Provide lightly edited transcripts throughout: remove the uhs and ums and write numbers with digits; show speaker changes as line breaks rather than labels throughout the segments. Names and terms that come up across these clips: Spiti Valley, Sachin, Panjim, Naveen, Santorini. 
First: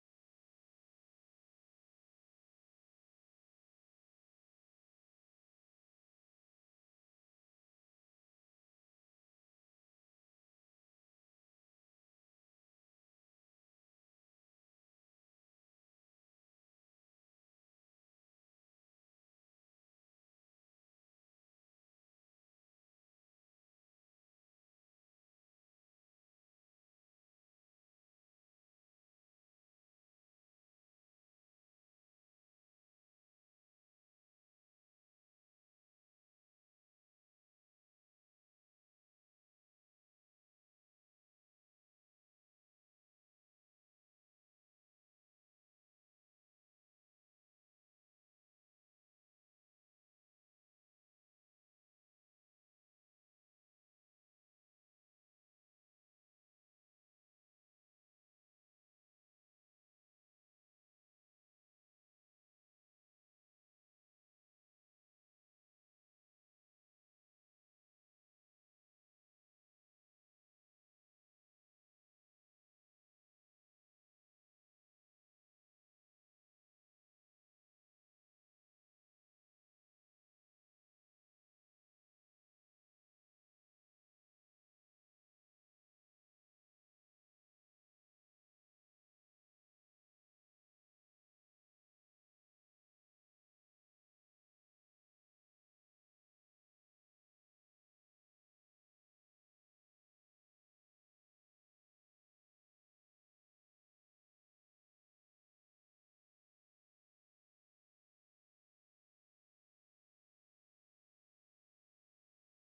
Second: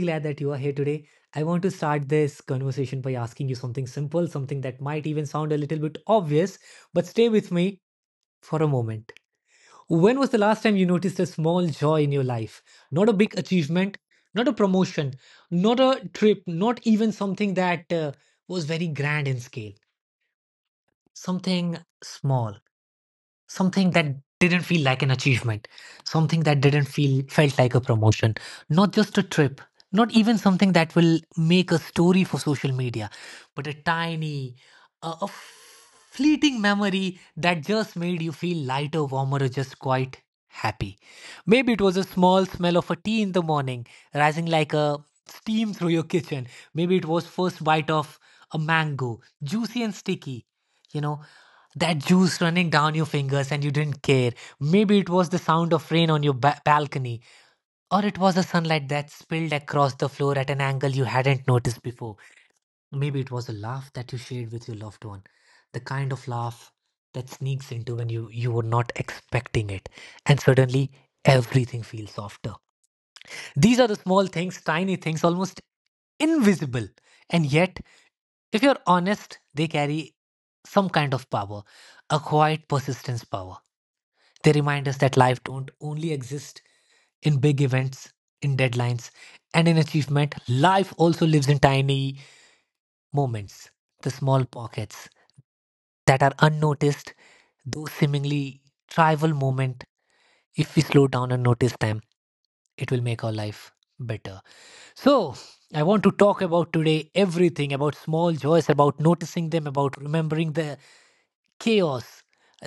glad that you are here today. I want to start this conversation by asking you something simple, something that might even sound a little bit obvious, but stay with me for a moment. When was the last time you noticed a small joy in your life? Not a big achievement, not a promotion, not a trip, not even something that was very grand in scale, something small. Something that didn't feel like an achievement, something that didn't feel felt like a promotion, not just a trip, not even something that will make a story for social media, but a tiny, a fleeting memory that just made you feel lighter, warmer, or just quite happy. Maybe it was a small smell of a tea in the morning, rising like a steam through your kitchen. Maybe it was first bite of a mango, juicy and sticky. You know, that juice running down your fingers and you didn't care. Maybe it was the sound of rain on your balcony, or it was the sunlight that spilled across the floor at an angle you hadn't noticed before. Maybe it was a laugh that you shared with your loved one, the kind of laugh that sneaks into when you were not expecting it, and suddenly everything feels softer. These are the small things, tiny things, almost invisible, and yet, if you're honest, they carry some kind of power, a quiet persistence power. They remind us that life don't only exist in big events, in deadlines, and in achievement. Life also lives in tiny moments, the small pockets that are unnoticed, those seemingly trivial moment. If we slow down and notice them, it will make our life better. So, I want to talk about today everything about small joys, about noticing them, about remembering the chaos,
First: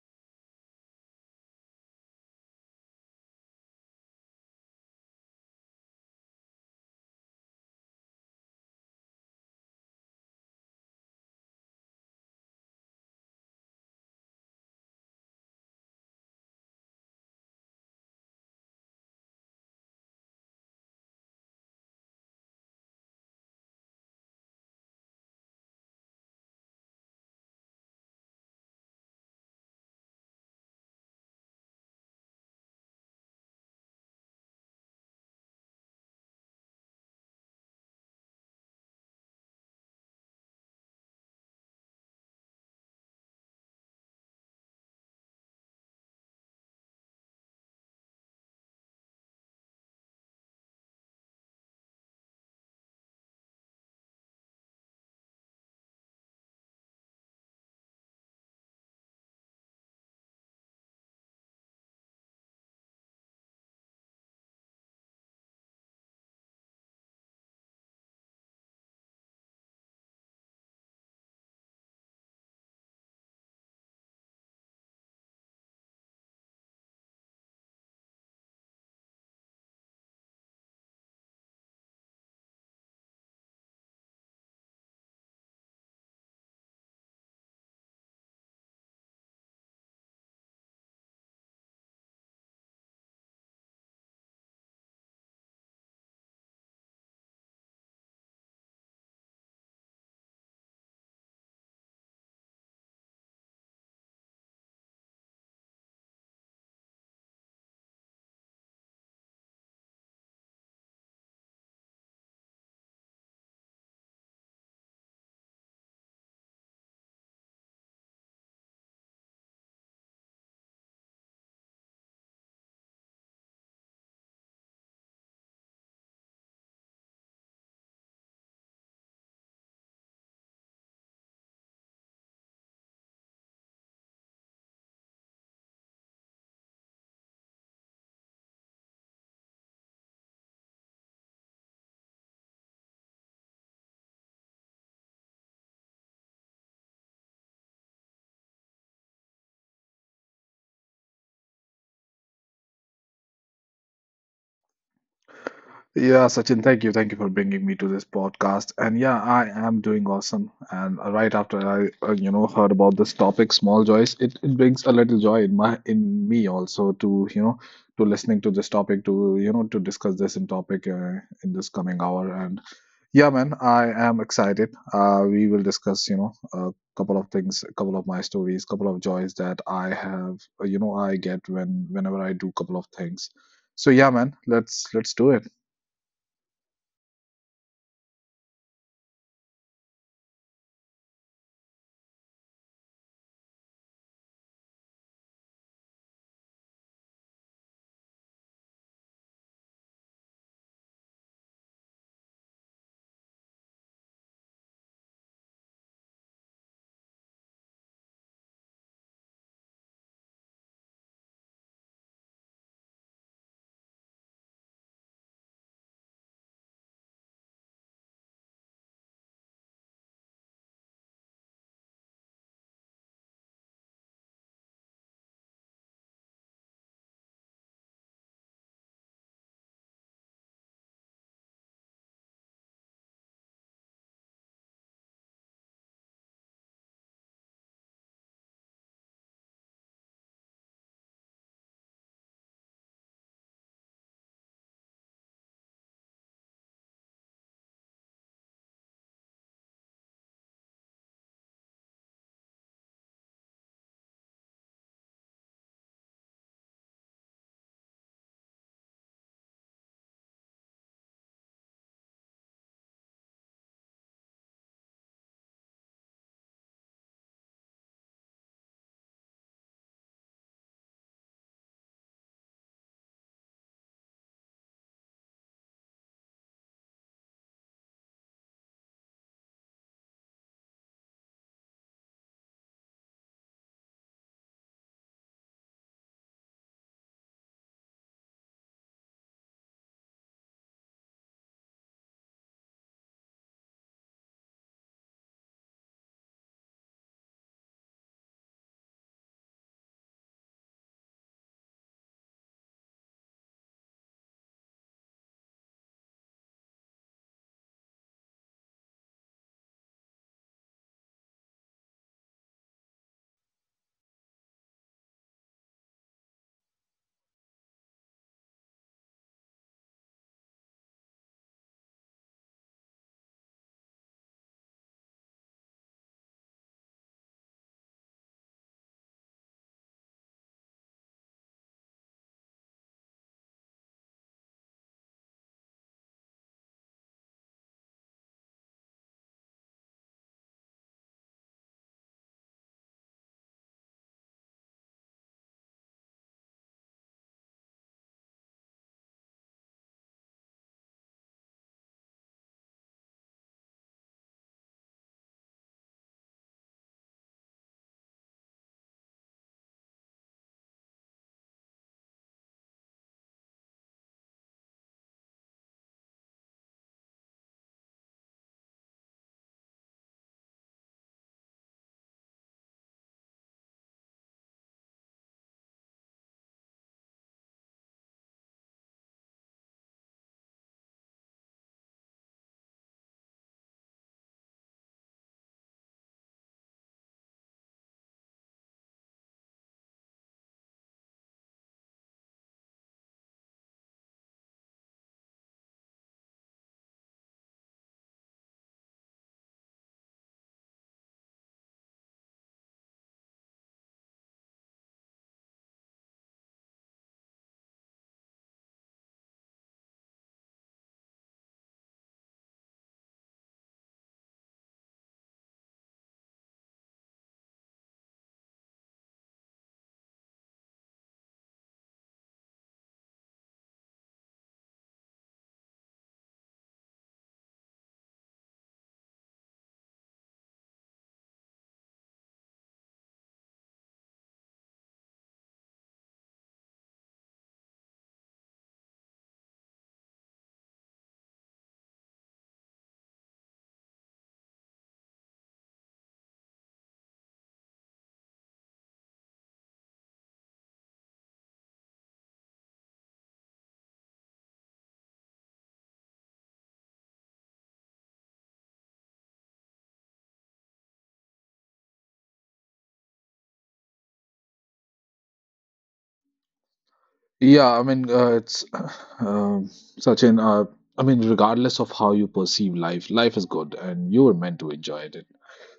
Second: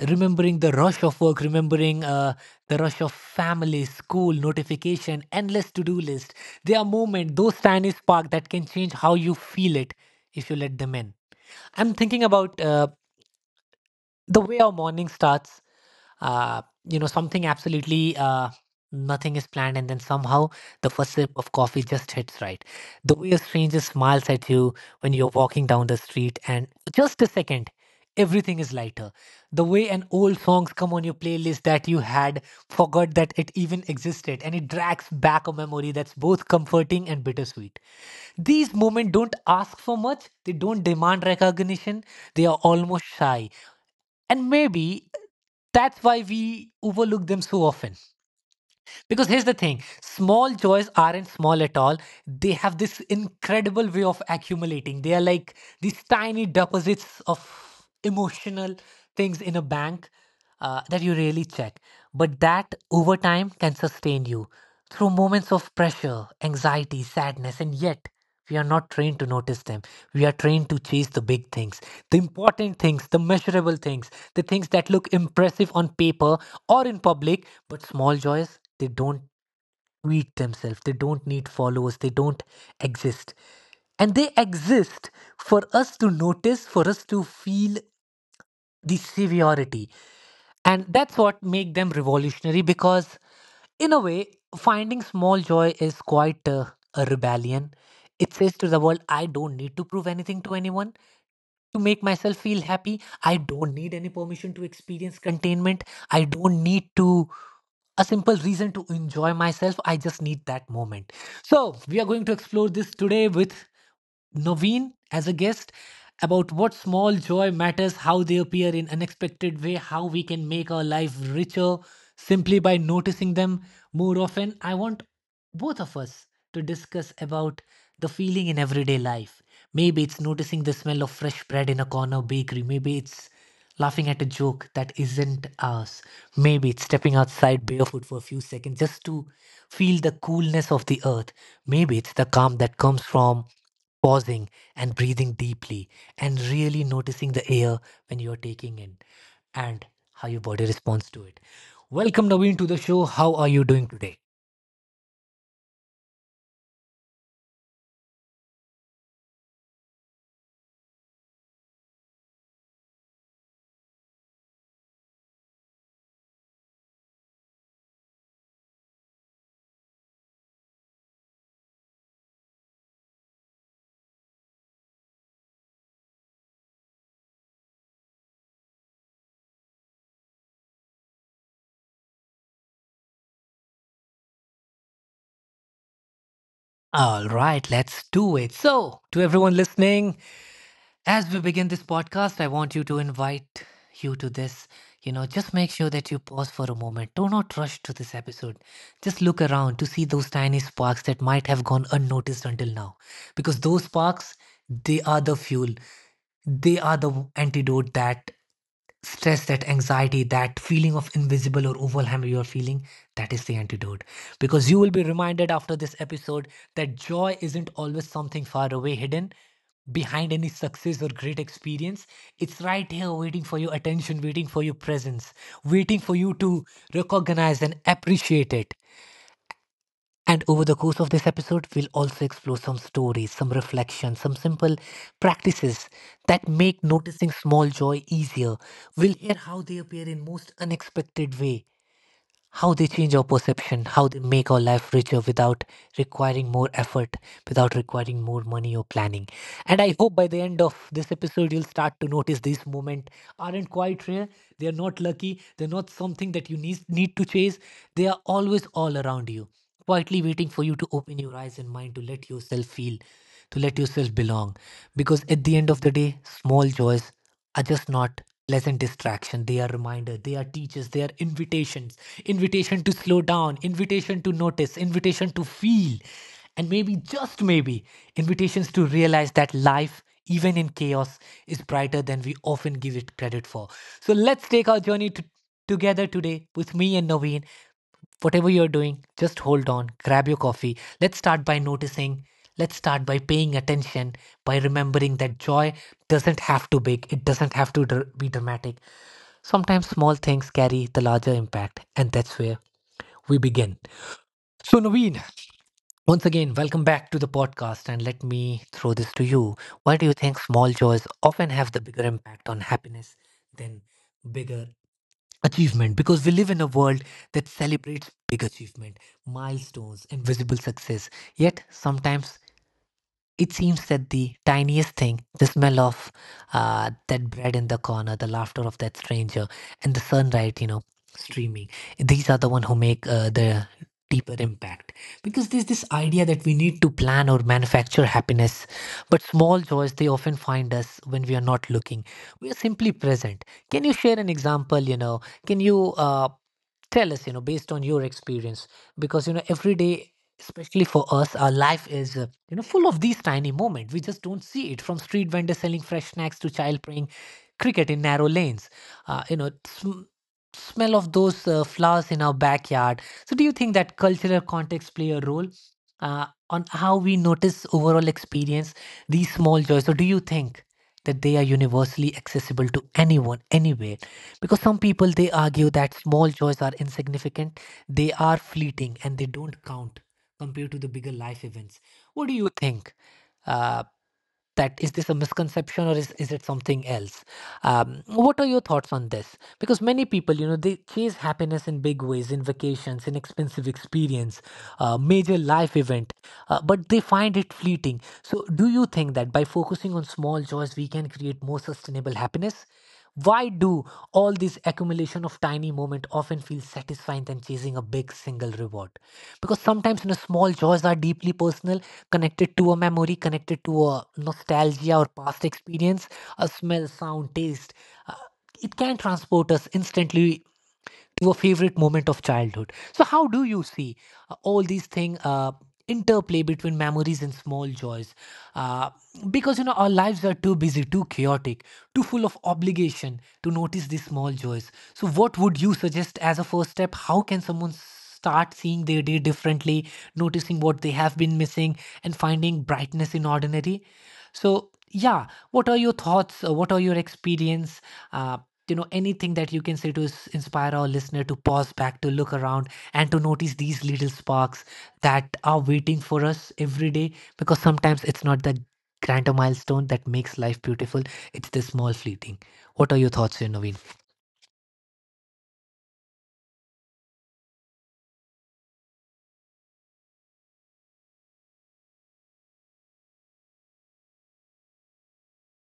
remembering the rush of work, remembering the rush of family, school notification, endless to-do list. There are moments, those tiny spark that can change how you feel it, if you let them in. I'm thinking about the way our morning starts. uh, you know, something absolutely, nothing is planned, and then somehow the first sip of coffee just hits right. The way a stranger smiles at you when you're walking down the street, and just a second everything is lighter. The way an old songs come on your playlist that you had forgot that it even existed, and it drags back a memory that's both comforting and bittersweet. These moments don't ask for much. They don't demand recognition. They are almost shy, and maybe that's why we overlook them so often. Because here's the thing: small joys aren't small at all. They have this incredible way of accumulating. They are like these tiny deposits of emotional things in a bank, that you rarely check. But that over time can sustain you through moments of pressure, anxiety, sadness. And yet, we are not trained to notice them. We are trained to chase the big things, the important things, the measurable things, the things that look impressive on paper or in public. But small joys, they don't tweet themselves. They don't need followers. They don't exist. And they exist for us to notice, for us to feel the severity. And that's what make them revolutionary, because in a way finding small joy is quite a rebellion. It says to the world, I don't need to prove anything to anyone to make myself feel happy. I don't need any permission to experience containment. I don't need to a simple reason to enjoy myself. I just need that moment. So we are going to explore this today with Naveen as a guest, about what small joy matters, how they appear in unexpected way, how we can make our life richer simply by noticing them more often. I want both of us to discuss about the feeling in everyday life. Maybe it's noticing the smell of fresh bread in a corner bakery. Maybe it's laughing at a joke that isn't ours. Maybe it's stepping outside barefoot for a few seconds just to feel the coolness of the earth. Maybe it's the calm that comes from pausing and breathing deeply and really noticing the air when you're taking in, and how your body responds to it. Welcome, Naveen, to the show. How are you doing today?
Yeah, Sachin, thank you. Thank you for bringing me to this podcast. And yeah, I am doing awesome. And right after I heard about this topic, small joys, it brings a little joy in my in me also to, to listening to this topic, to, to discuss this in topic in this coming hour. And yeah, man, I am excited. We will discuss, a couple of things, a couple of my stories, couple of joys that I have, I get whenever I do couple of things. So yeah, man, let's do it.
All right, let's do it. So, to everyone listening, as we begin this podcast, I want you to invite you to this. You know, just make sure that you pause for a moment. Do not rush to this episode. Just look around to see those tiny sparks that might have gone unnoticed until now. Because those sparks, they are the fuel, they are the antidote. That stress, that anxiety, that feeling of invisible or overwhelm you're feeling, that is the antidote. Because you will be reminded after this episode that joy isn't always something far away, hidden behind any success or great experience. It's right here, waiting for your attention, waiting for your presence, waiting for you to recognize and appreciate it. And over the course of this episode, we'll also explore some stories, some reflections, some simple practices that make noticing small joy easier. We'll hear how they appear in most unexpected way, how they change our perception, how they make our life richer without requiring more effort, without requiring more money or planning. And I hope by the end of this episode, you'll start to notice these moments aren't quite rare. They are not lucky. They're not something that you need to chase. They are always all around you, quietly waiting for you to open your eyes and mind to let yourself feel, to let yourself belong. Because at the end of the day, small joys are just not pleasant distraction. They are reminder, they are teachers, they are invitations. Invitation to slow down, invitation to notice, invitation to feel. And maybe, just maybe, invitations to realize that life, even in chaos, is brighter than we often give it credit for. So let's take our journey to, together today with me and Naveen. Whatever you're doing, just hold on, grab your coffee. Let's start by noticing. Let's start by paying attention, by remembering that joy doesn't have to be big, it doesn't have to be dramatic. Sometimes small things carry the larger impact, and that's where we begin. So, Naveen, once again, welcome back to the podcast, and let me throw this to you. Why do you think small joys often have the bigger impact on happiness than bigger achievement? Because we live in a world that celebrates big achievement, milestones, and visible success. Yet sometimes it seems that the tiniest thing, the smell of that bread in the corner, the laughter of that stranger, and the sunlight, you know, streaming, these are the one who make the deeper impact. Because there's this idea that we need to plan or manufacture happiness, but small joys, they often find us when we are not looking. We are simply present. Can you share an example, you know? Can you tell us, you know, based on your experience? Because, you know, every day, especially for us, our life is you know, full of these tiny moments we just don't see it, from street vendors selling fresh snacks to child playing cricket in narrow lanes, you know, smell of those flowers in our backyard. So do you think that cultural context play a role on how we notice overall experience these small joys? Or do you think that they are universally accessible to anyone anywhere? Because some people they argue that small joys are insignificant, they are fleeting, and they don't count compared to the bigger life events. What do you think, uh, that is, this a misconception, or is it something else? What are your thoughts on this? Because many people, you know, they chase happiness in big ways, in vacations, in expensive experience, major life event, but they find it fleeting. So, do you think that by focusing on small joys, we can create more sustainable happiness? Why do all this accumulation of tiny moment often feel satisfying than chasing a big single reward? Because sometimes, you know, small joys are deeply personal, connected to a memory, connected to a nostalgia or past experience, a smell, sound, taste. Uh, it can transport us instantly, your favorite moment of childhood. So, how do you see all these things? Interplay between memories and small joys, uh, because you know our lives are too busy, too chaotic, too full of obligation to notice these small joys. So what would you suggest as a first step? How can someone start seeing their day differently, noticing what they have been missing and finding brightness in ordinary? So yeah, what are your thoughts? What are your experience? uh, you know, anything that you can say to inspire our listener to pause back, to look around, and to notice these little sparks that are waiting for us every day? Because sometimes it's not the grander milestone that makes life beautiful, it's the small fleeting. What are your thoughts here, Naveen?
Yeah, I mean, it's um Sachin. I mean, regardless of how you perceive life, life is good, and you were meant to enjoy it.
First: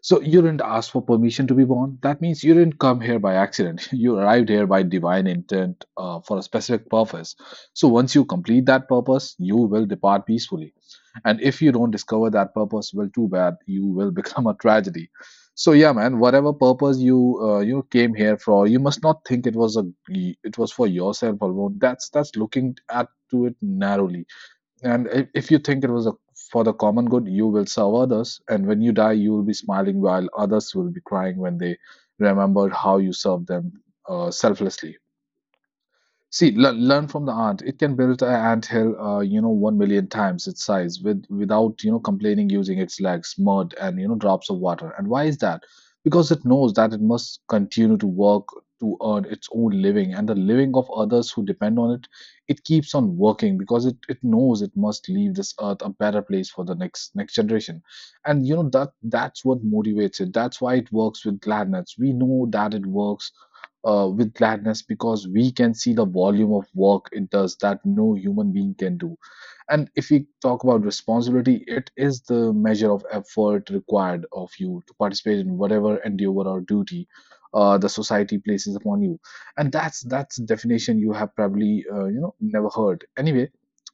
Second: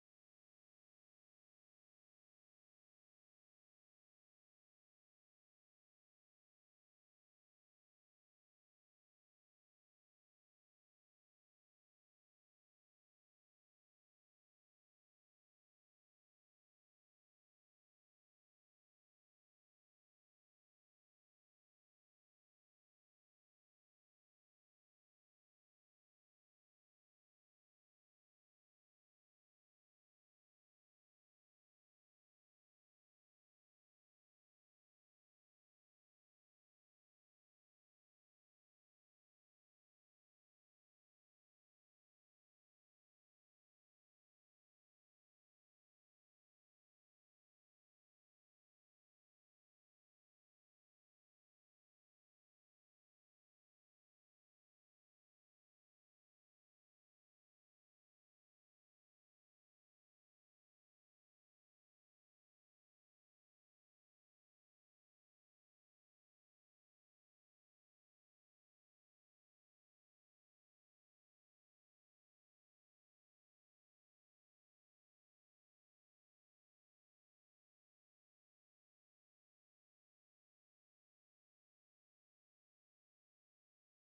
So you didn't ask for permission to be born. That means you didn't come here by accident. You arrived here by divine intent, for a specific purpose. So once you complete that purpose, you will depart peacefully. And if you don't discover that purpose, well, too bad, you will become a tragedy. So yeah, man, whatever purpose you came here for, you must not think it was for yourself alone. That's looking at to it narrowly. And if you think for the common good, you will serve others, and when you die you will be smiling, while others will be crying when they remember how you served them, selflessly. See, learn from the ant. It can build an anthill, 1 million times its size without, complaining, using its legs, mud, and, drops of water. And why is that? Because it knows that it must continue to work to earn its own living and the living of others who depend on it. It keeps on working because it knows it must leave this earth a better place for the next generation. And you know that that's what motivates it. That's why it works with gladness. We know that it works with gladness because we can see the volume of work it does that no human being can do. And if we talk about responsibility, it is the measure of effort required of you to participate in whatever endeavor or duty the society places upon you. And that's a definition you have probably never heard. Anyway,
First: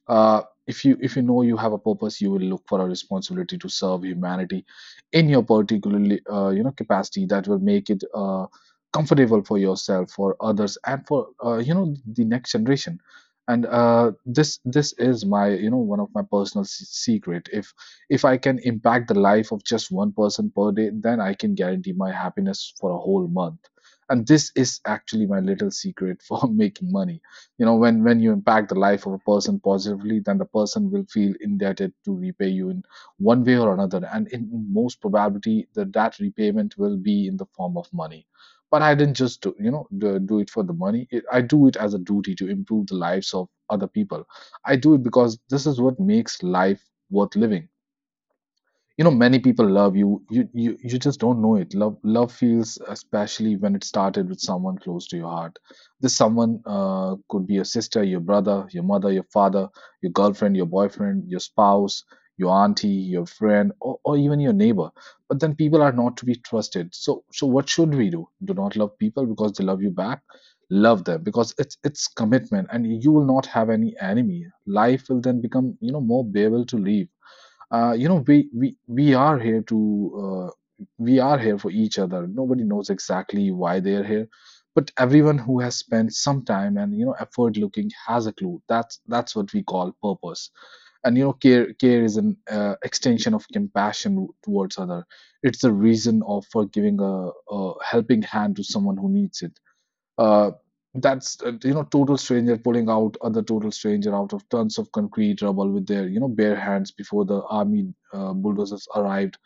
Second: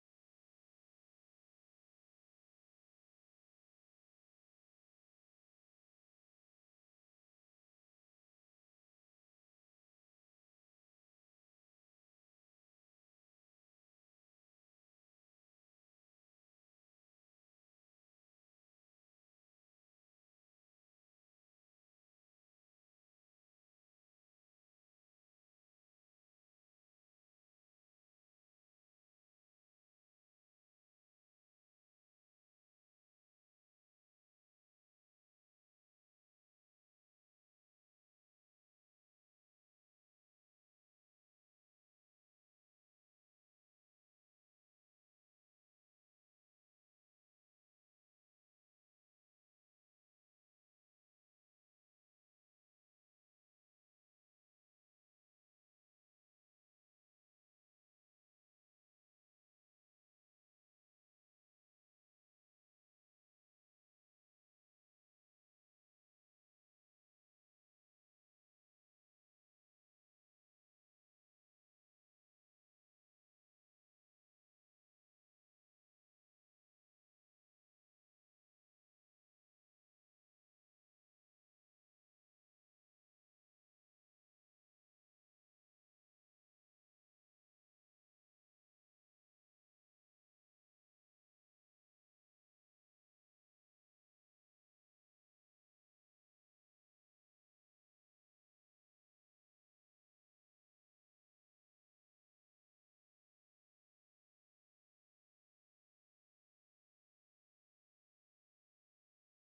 uh, if you know you have a purpose, you will look for a responsibility to serve humanity in your particular capacity that will make it comfortable for yourself, for others, and for the next generation. And this is my, you know, one of my personal secret. If I can impact the life of just one person per day, then I can guarantee my happiness for a whole month. And this is actually my little secret for making money. You know, when you impact the life of a person positively, then the person will feel indebted to repay you in one way or another, and in most probability that repayment will be in the form of money. But I didn't just do, you know, do, do it for the money. I do it as a duty to improve the lives of other people. I do it because this is what makes life worth living. You know, many people love you, you just don't know it. Love feels especially when it started with someone close to your heart. This someone could be your sister, your brother, your mother, your father, your girlfriend, your boyfriend, your spouse, your auntie, your friend, or even your neighbor. But then people are not to be trusted, so what should we do? Do not love people because they love you back. Love them because it's commitment and you will not have any enemy. Life will then become, you know, more bearable to live. We are here to we are here for each other. Nobody knows exactly why they are here, but everyone who has spent some time and, you know, effort looking has a clue. That's what we call purpose. And you know, care is an extension of compassion towards other. It's the reason of for giving a helping hand to someone who needs it. uh, that's, total stranger pulling out other total stranger out of tons of concrete rubble with their, you know, bare hands before the army bulldozers arrived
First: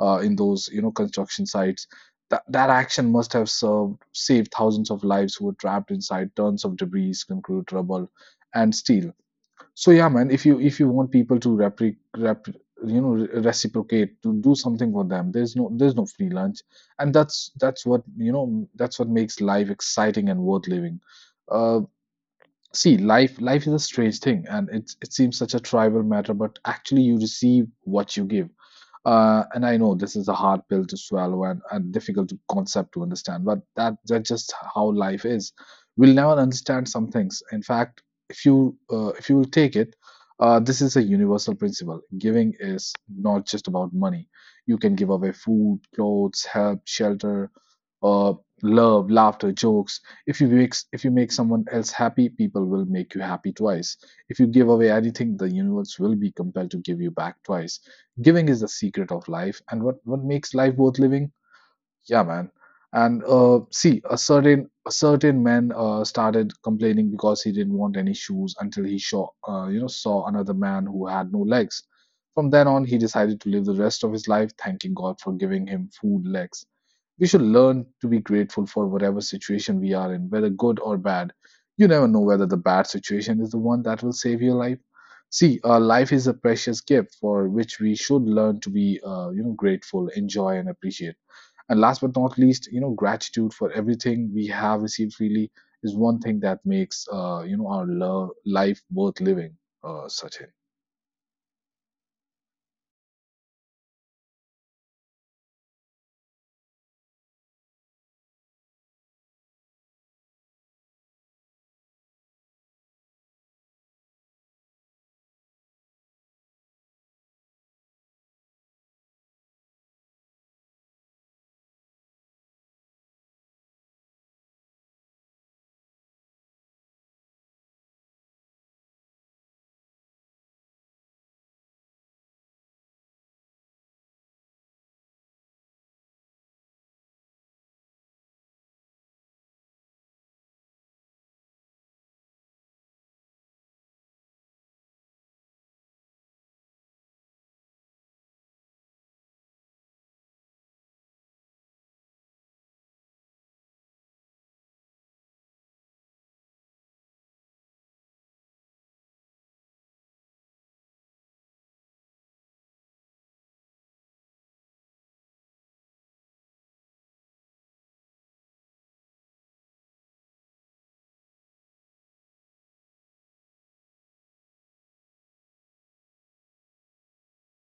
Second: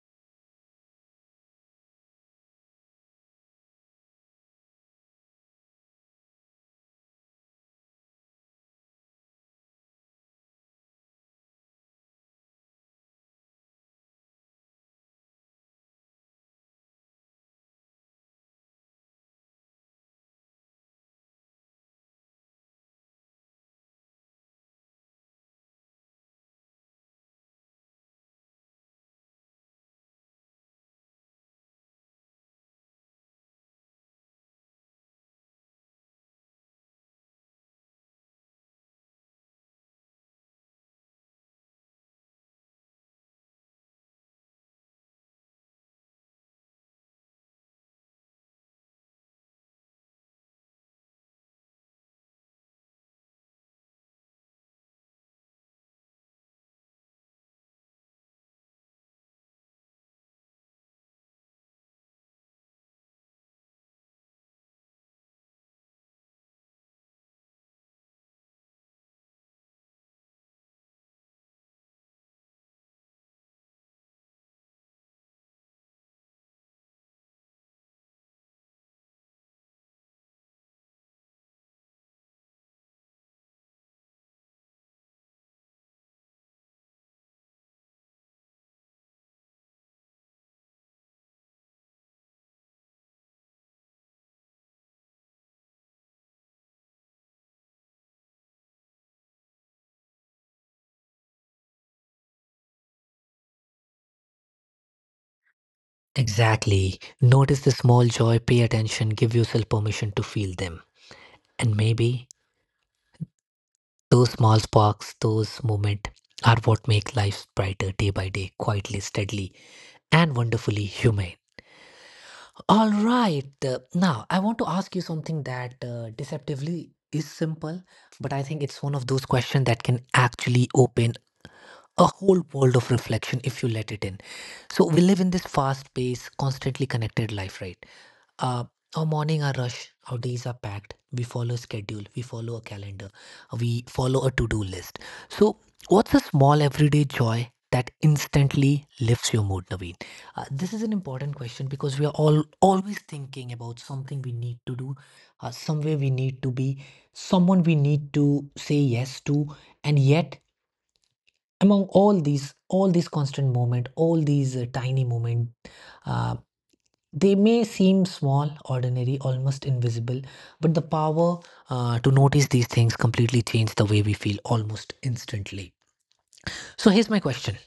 in those, you know, construction sites. That action must have served saved thousands of lives who were trapped inside tons of debris, concrete, rubble, and steel. So yeah, man, if you want people to repre rep, you know re- reciprocate to do something for them, there's no free lunch, and that's what makes life exciting and worth living. Uh, See, life is a strange thing, and it seems such a trivial matter, but actually you receive what you give. And I know this is a hard pill to swallow and a difficult concept to understand, but that's just how life is. We'll never understand some things. In fact, if you will take it, this is a universal principle. Giving is not just about money. You can give away food, clothes, help, shelter, uh, love, laughter, jokes. If you make someone else happy, people will make you happy twice. If you give away anything, the universe will be compelled to give you back twice. Giving is the secret of life, and what makes life worth living? Yeah, man. And see, a certain man started complaining because he didn't want any shoes until he saw you know saw another man who had no legs. From then on, he decided to live the rest of his life thanking God for giving him food, legs. We should learn to be grateful for whatever situation we are in, whether good or bad. You never know whether the bad situation is the one that will save your life. See, life is a precious gift for which we should learn to be, grateful, enjoy, and appreciate. And last but not least, you know, gratitude for everything we have received freely is one thing that makes, our life worth living. Sachin.
Exactly. Notice the small joy, pay attention, give yourself permission to feel them. And maybe those small sparks, those moments, are what make life brighter day by day, quietly, steadily, and wonderfully human. All right. Now, I want to ask you something that deceptively is simple, but I think it's one of those questions that can actually open a whole world of reflection if you let it in. So, we live in this fast paced, constantly connected life, right? Uh, our morning are rush. Our days are packed. We follow a schedule. We follow a calendar. We follow a to-do list. So, what's a small everyday joy that instantly lifts your mood, Naveen? This is an important question because we are all always thinking about something we need to do, somewhere we need to be, someone we need to say yes to, and yet among all these constant moment, all these tiny moment. uh, they may seem small, ordinary, almost invisible, but the power to notice these things completely change the way we feel almost instantly. So here's my question.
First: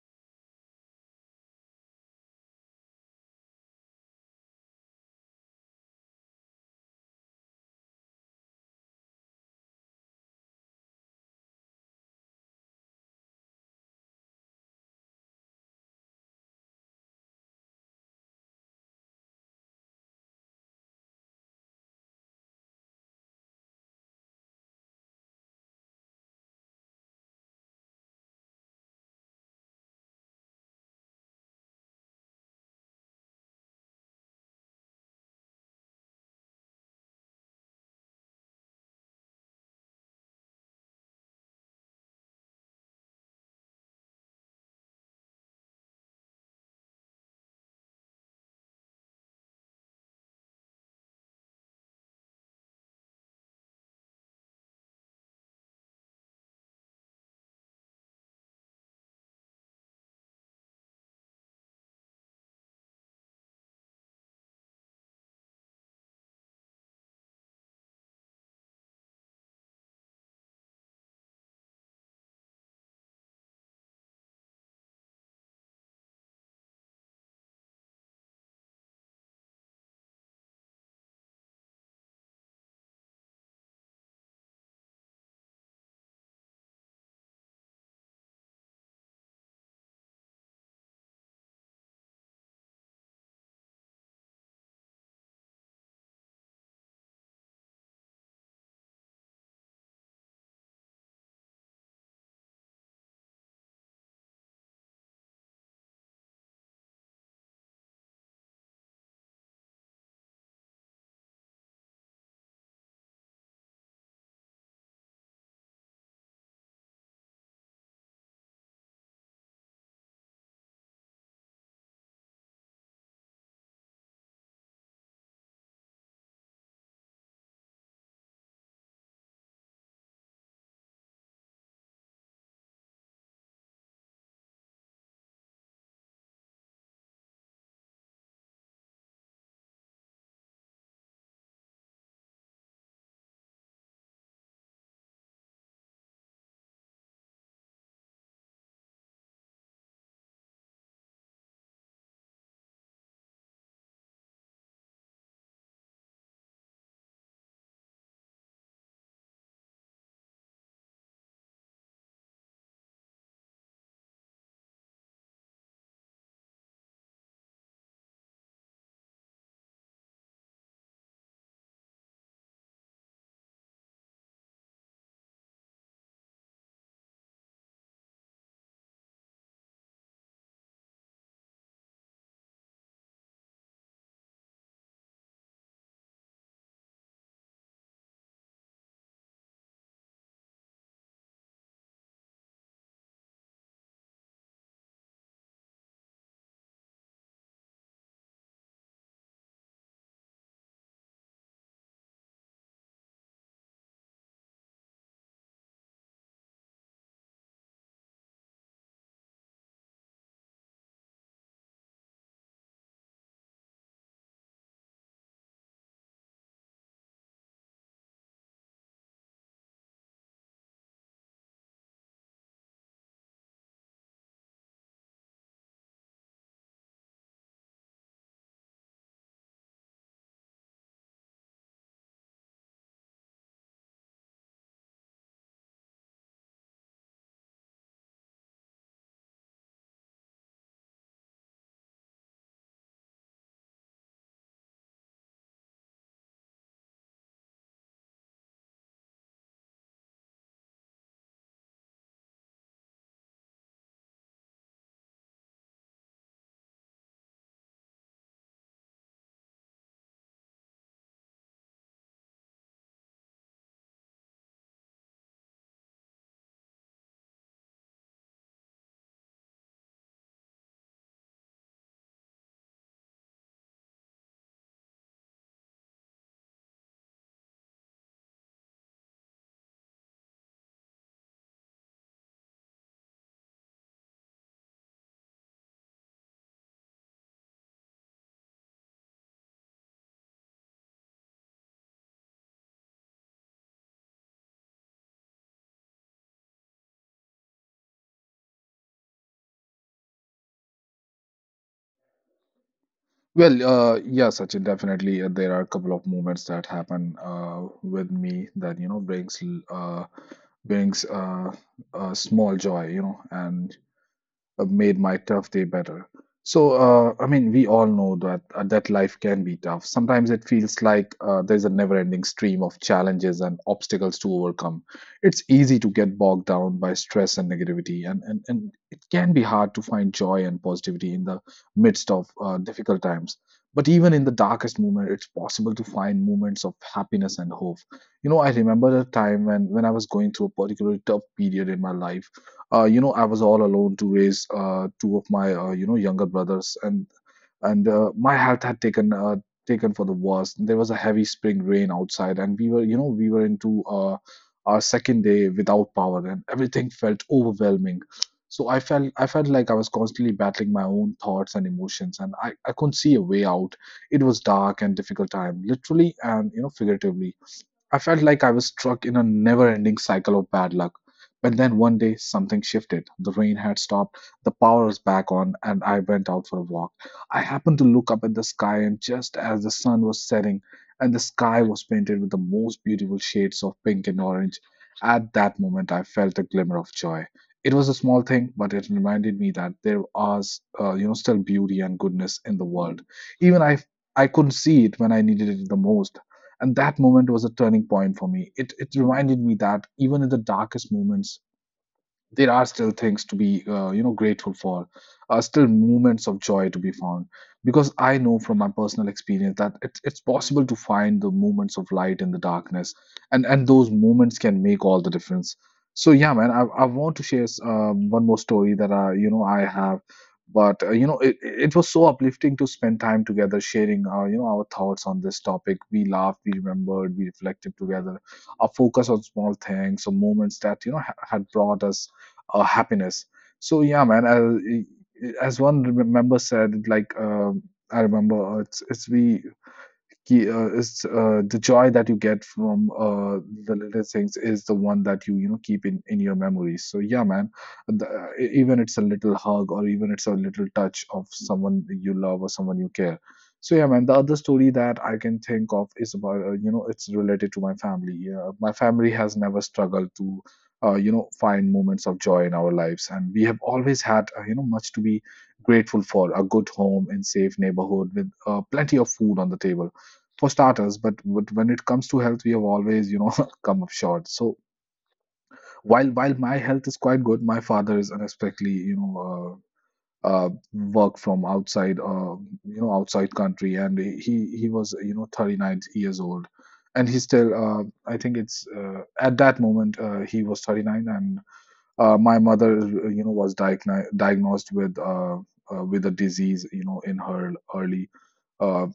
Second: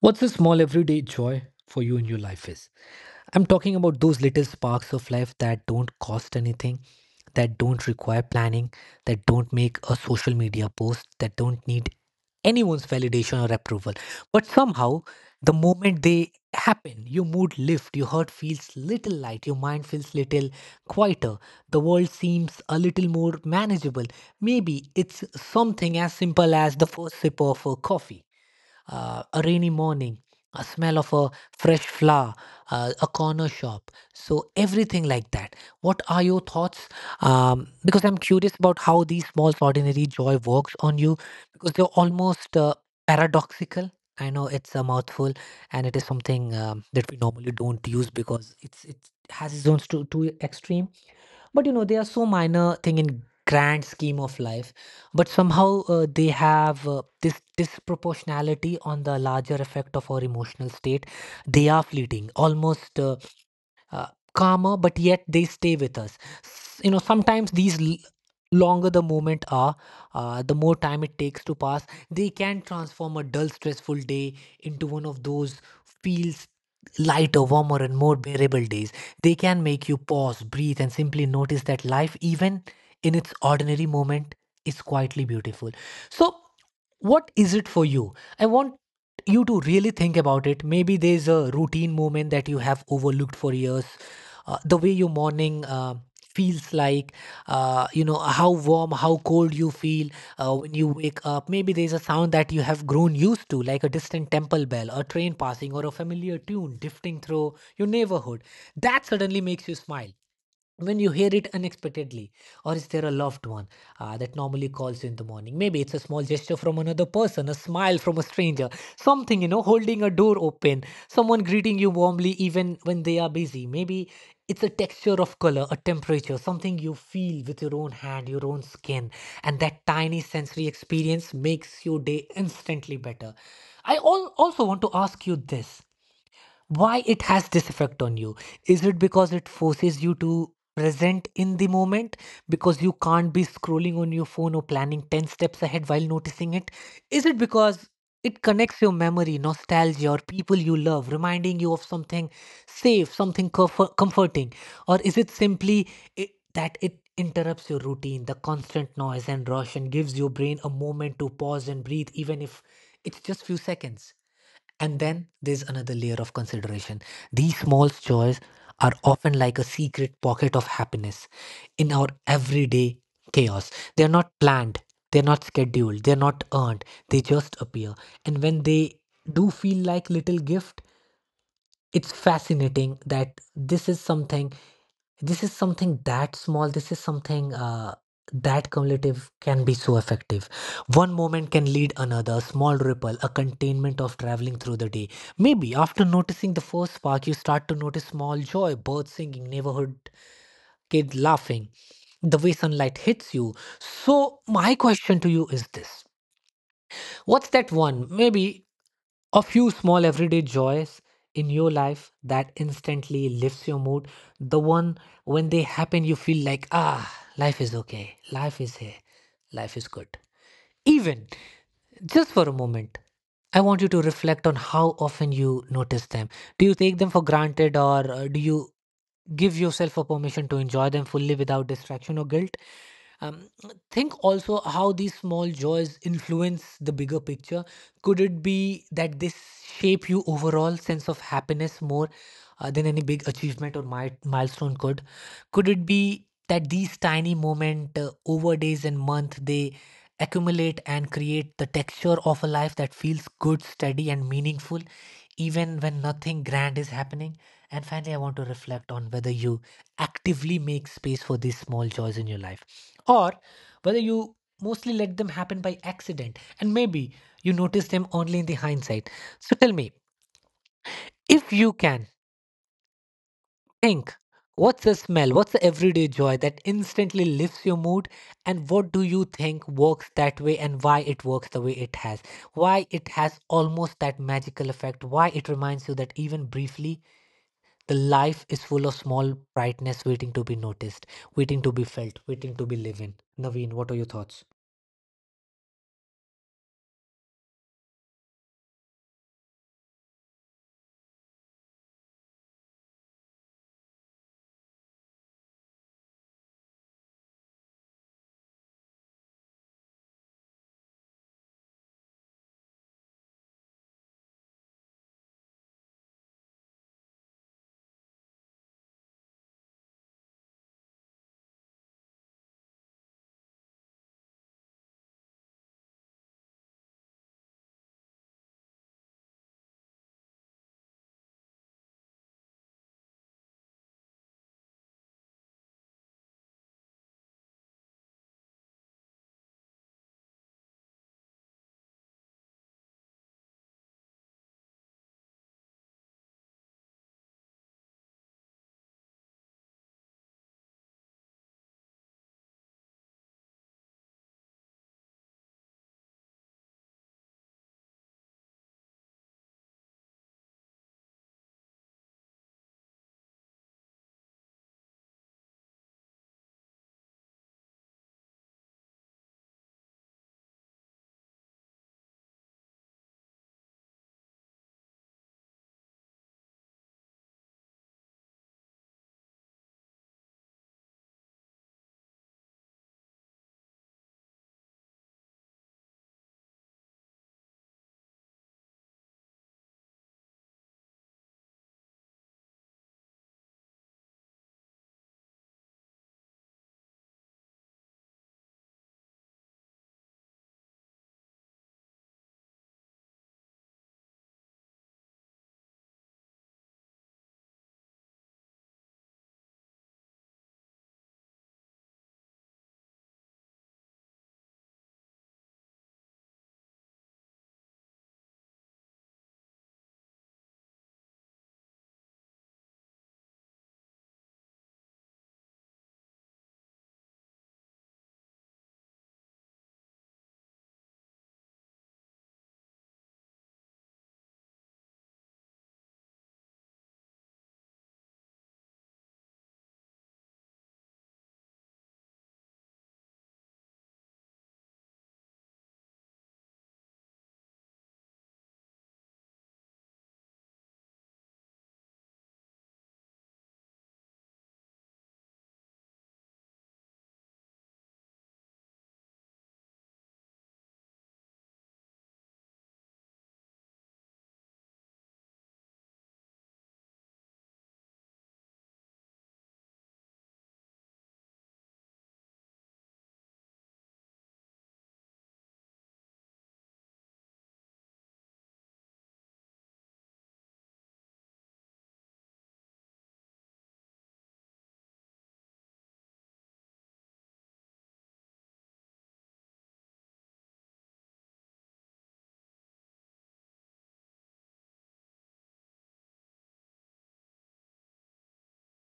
What's the small everyday joy for you in your life is? I'm talking about those little sparks of life that don't cost anything, that don't require planning, that don't make a social media post, that don't need anyone's validation or approval. But somehow, the moment they happen, your mood lifts, your heart feels little light, your mind feels little quieter, the world seems a little more manageable. Maybe it's something as simple as the first sip of a coffee, a rainy morning, a smell of a fresh flower, a corner shop. So, everything like that. What are your thoughts? Because I'm curious about how these small, ordinary joy works on you because they're almost paradoxical. I know it's a mouthful and it is something that we normally don't use because it has its own too extreme. But you know, they are so minor thing in grand scheme of life, but somehow they have this disproportionality on the larger effect of our emotional state. They are fleeting, almost uh, calmer, but yet they stay with us. You know, sometimes these longer the moment are, the more time it takes to pass, they can transform a dull stressful day into one of those feels lighter, warmer, and more bearable days. They can make you pause, breathe, and simply notice that life, even in its ordinary moment, is quietly beautiful. So what is it for you? I want you to really think about it. Maybe there's a routine moment that you have overlooked for years. Uh, the way your morning feels like, you know, how warm, how cold you feel when you wake up. Maybe there's a sound that you have grown used to, like a distant temple bell, a train passing, or a familiar tune drifting through your neighborhood that suddenly makes you smile when you hear it unexpectedly. Or is there a loved one that normally calls you in the morning? Maybe it's a small gesture from another person, a smile from a stranger, something you know, holding a door open, someone greeting you warmly even when they are busy. Maybe it's a texture of color, a temperature, something you feel with your own hand, your own skin, and that tiny sensory experience makes your day instantly better. Also want to ask you this. Why it has this effect on you? Is it because it forces you to present in the moment, because you can't be scrolling on your phone or planning 10 steps ahead while noticing it? Is it because it connects your memory, nostalgia, or people you love, reminding you of something safe, something comforting? Or is it simply that it interrupts your routine, the constant noise and rush, and gives your brain a moment to pause and breathe, even if it's just few seconds? And then there's another layer of consideration. These small joys are often like a secret pocket of happiness in our everyday chaos. They're not planned, they're not scheduled, they're not earned, they just appear. And when they do feel like little gift, it's fascinating that this is something that small, this is something that cumulative can be so effective. One moment can lead another, a small ripple, a containment of traveling through the day. Maybe after noticing the first spark, you start to notice small joy, birds singing, neighborhood kid laughing, the way sunlight hits you. So my question to you is this. What's that one, maybe a few small everyday joys in your life that instantly lifts your mood? The one when they happen, you feel like, ah, life is okay. Life is here. Life is good. Even just for a moment, I want you to reflect on how often you notice them. Do you take them for granted, or do you give yourself a permission to enjoy them fully without distraction or guilt? Um, think also how these small joys influence the bigger picture. Could it be that this shape you overall sense of happiness more than any big achievement or milestone could? Could it be that these tiny moment over days and month, they accumulate and create the texture of a life that feels good, steady, and meaningful, even when nothing grand is happening? And finally, I want to reflect on whether you actively make space for these small joys in your life, or whether you mostly let them happen by accident, and maybe you notice them only in the hindsight. So tell me, if you can think, what's the smell, what's the everyday joy that instantly lifts your mood, and what do you think works that way and why it works the way it has? Why it has almost that magical effect, why it reminds you that even briefly, the life is full of small brightness waiting to be noticed, waiting to be felt, waiting to be lived in. Naveen, what are your thoughts?
Well, yeah, Sachin, definitely. There are a couple of moments that happen with me that, you know, brings a small joy, you know, and made my tough day better. So, I mean, we all know that life can be tough. Sometimes it feels like there's a never-ending stream of challenges and obstacles to overcome. It's easy to get bogged down by stress and negativity, and it can be hard to find joy and positivity in the midst of difficult times. But even in the darkest moment, it's possible to find moments of happiness and hope. You know, I remember a time when I was going through a particularly tough period in my life. I was all alone to raise two of my, younger brothers, and my health had taken for the worst. There was a heavy spring rain outside, and we were into our second day without power, and everything felt overwhelming. So I felt like I was constantly battling my own thoughts and emotions, and I couldn't see a way out. It was dark and difficult time, literally and, you know, figuratively. I felt like I was stuck in a never ending cycle of bad luck. But then one day something shifted. The rain had stopped, the power was back on, and I went out for a walk. I happened to look up at the sky, and just as the sun was setting, and the sky was painted with the most beautiful shades of pink and orange, at that moment I felt a glimmer of joy. It was a small thing, but it reminded me that there was, still beauty and goodness in the world. Even if I couldn't see it when I needed it the most. And that moment was a turning point for me. It reminded me that even in the darkest moments, there are still things to be grateful for, still moments of joy to be found, because I know from my personal experience that it's possible to find the moments of light in the darkness, and those moments can make all the difference. So yeah, man, I want to share one more story that I have. But it was so uplifting to spend time together, sharing our thoughts on this topic. We laughed, we remembered, we reflected together, a focus on small things or moments that had brought us happiness. So yeah, man. As one member said, like I remember, it's we ki- is the joy that you get from the little things is the one that you know keep in your memories. So yeah, man, the, even it's a little hug, or even it's a little touch of someone you love or someone you care. So yeah, man, the other story that I can think of is about it's related to my family. Yeah, my family has never struggled to find moments of joy in our lives, and we have always had much to be grateful for: a good home and safe neighborhood with plenty of food on the table, for starters. But when it comes to health, we have always come up short. So while my health is quite good, my father is unexpectedly work from outside, outside country, and he was 39 years old. And he still I think it's at that moment he was 39. And my mother was diagnosed with a disease, in her early uh,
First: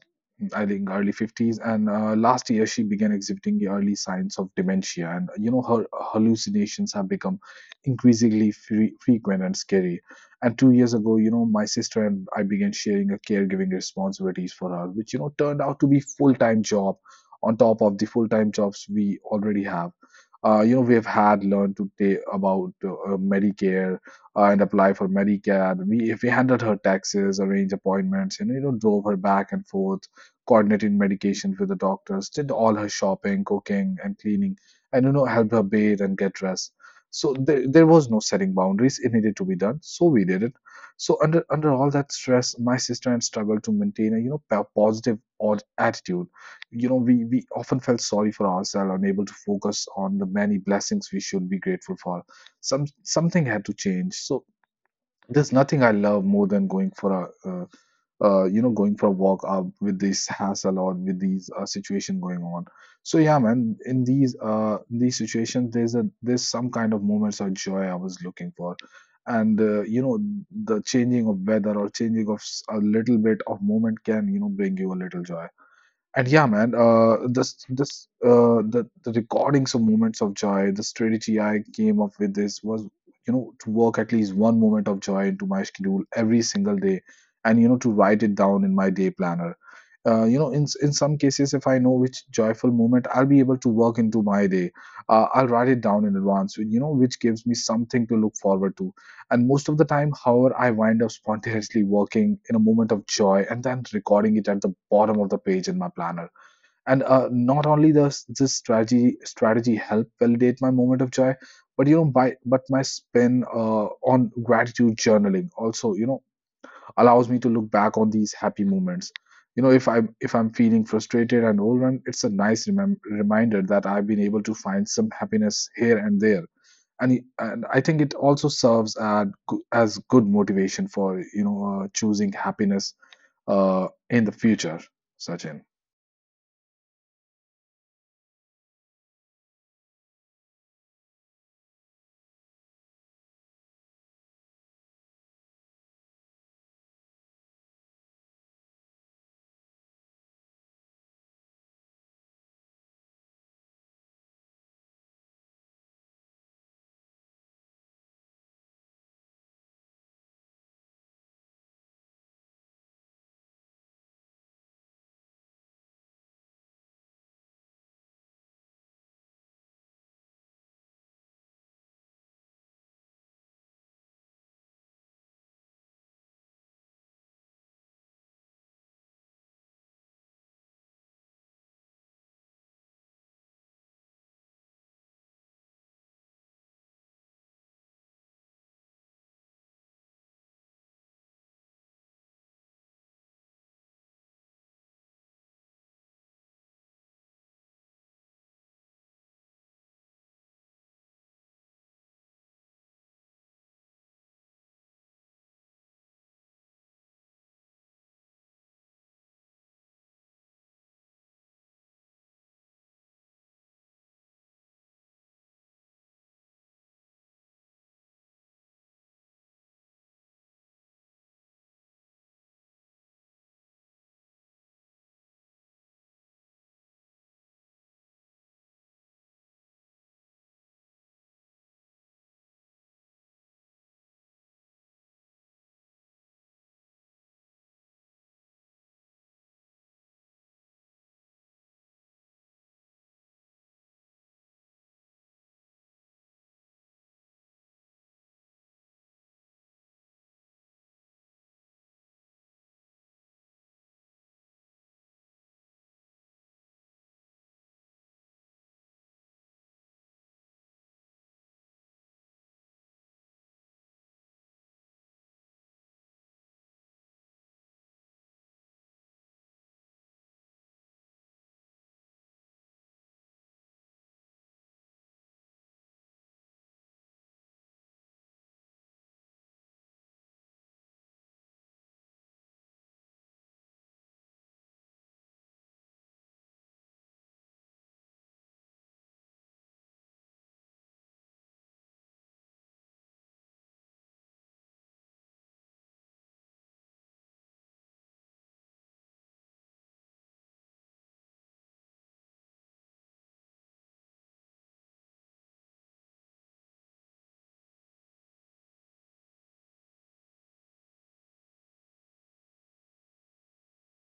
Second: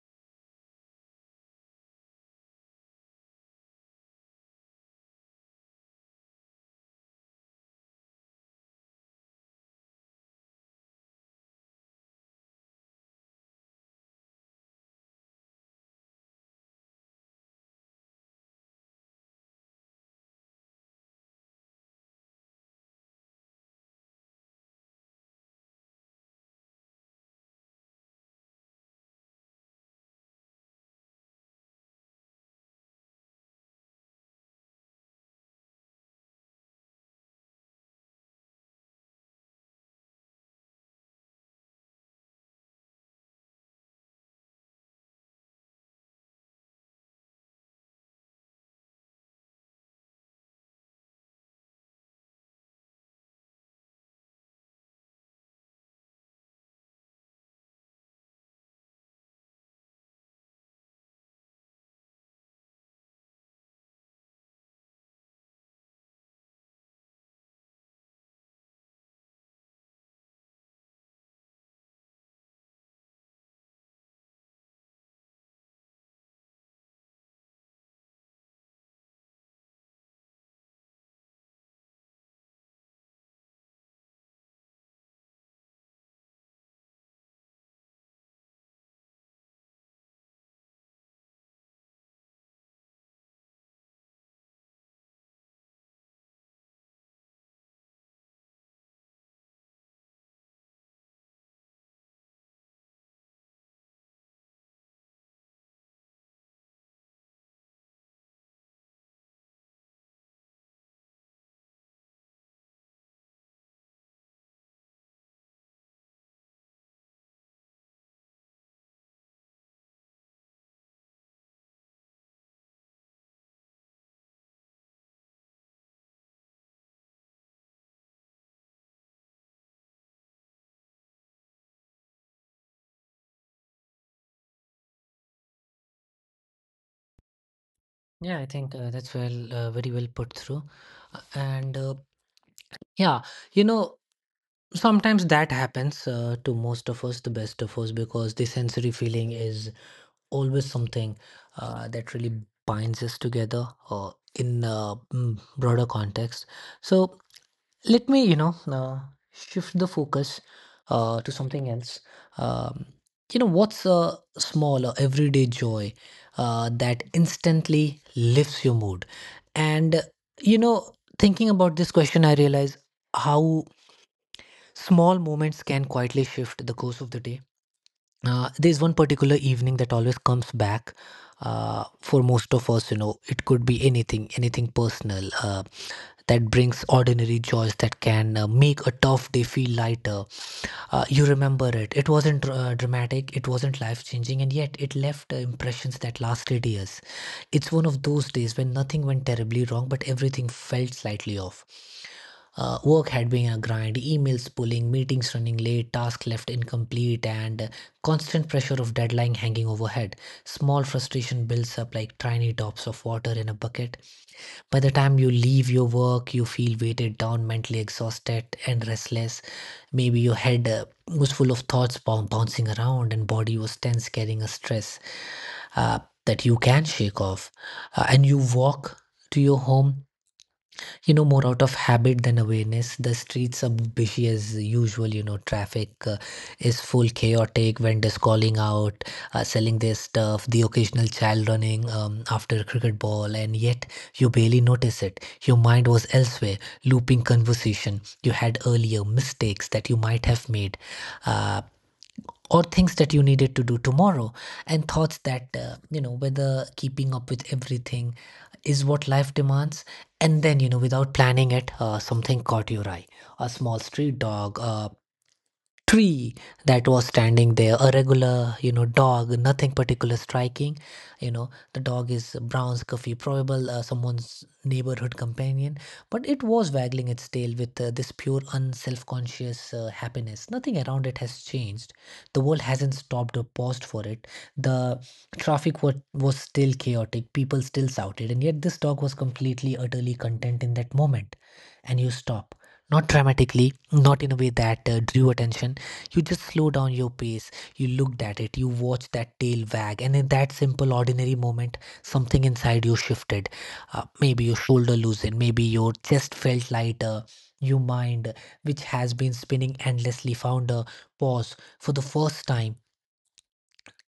I think early 50s. And last year, she began exhibiting the early signs of dementia. And, her hallucinations have become increasingly frequent and scary. And 2 years ago, my sister and I began sharing a caregiving responsibilities for her, which, turned out to be full-time job on top of the full-time jobs we already have. We have had learned to take about Medicare, and apply for Medicare. We handled her taxes, arranged appointments, and drove her back and forth, coordinating medications with the doctors, did all her shopping, cooking, and cleaning, and helped her bathe and get dressed. So there was no setting boundaries. It needed to be done, so we did it. So under all that stress, my sister and I struggled to maintain a positive or attitude. We often felt sorry for ourselves, unable to focus on the many blessings we should be grateful for. Something had to change. So there's nothing I love more than going for a going for a walk with this hassle or with these situation going on. So yeah, man, in these situations, there's a there's some kind of moments of joy I was looking for, and the changing of weather or changing of a little bit of moment can bring you a little joy. And yeah, man, this this the recordings of moments of joy. The strategy I came up with this was, to work at least one moment of joy into my schedule every single day, and to write it down in my day planner. In some cases, if I know which joyful moment I'll be able to work into my day, I'll write it down in advance. Which gives me something to look forward to. And most of the time, however, I wind up spontaneously working in a moment of joy and then recording it at the bottom of the page in my planner. And not only does this strategy help validate my moment of joy, but by but my spin on gratitude journaling also, allows me to look back on these happy moments. You know, if I'm feeling frustrated and overwhelmed, it's a nice reminder that I've been able to find some happiness here and there. And I think it also serves as as good motivation for choosing happiness in the future, Sachin.
Yeah, I think that's well, very well put through. And Yeah, you know, sometimes that happens to most of us, the best of us, because the sensory feeling is always something that really binds us together in a broader context. So let me you know shift the focus to something else. um, you know, what's a smaller everyday joy that instantly lifts your mood? And you know, thinking about this question, I realize how small moments can quietly shift the course of the day. Uh, there's one particular evening that always comes back. For most of us, you know, it could be anything, anything personal that brings ordinary joys that can make a tough day feel lighter. You remember it. It wasn't dramatic, it wasn't life changing, and yet it left impressions that lasted years. It's one of those days when nothing went terribly wrong, but everything felt slightly off. Work had been a grind, emails pulling, meetings running late, tasks left incomplete, and constant pressure of deadline hanging overhead. Small frustration builds up like tiny drops of water in a bucket. By the time you leave your work, you feel weighted down, mentally exhausted, and restless. Maybe your head was full of thoughts bouncing around, and body was tense, carrying a stress uh, that you can shake off. And you walk to your home, more out of habit than awareness. The streets are busy as usual, traffic is full chaotic, vendors calling out, selling their stuff, the occasional child running after a cricket ball. And yet you barely notice it. Your mind was elsewhere, looping conversation you had earlier, mistakes that you might have made, uh, or things that you needed to do tomorrow, and thoughts that whether keeping up with everything is what life demands. And then, without planning it, something caught your eye. A small street dog, tree, that was standing there, a regular dog, nothing particular striking. The dog is brown, scuffy, probable someone's neighborhood companion, but it was waggling its tail with this pure unself-conscious happiness. Nothing around it has changed. The world hasn't stopped or paused for it. The traffic was still chaotic, people still shouted, and yet this dog was completely utterly content in that moment. And you stop, not dramatically, not in a way that drew attention. You just slow down your pace, you looked at it, you watched that tail wag, and in that simple, ordinary moment, something inside you shifted. Maybe your shoulder loosened, maybe your chest felt lighter. Your mind, which has been spinning endlessly, found a pause. For the first time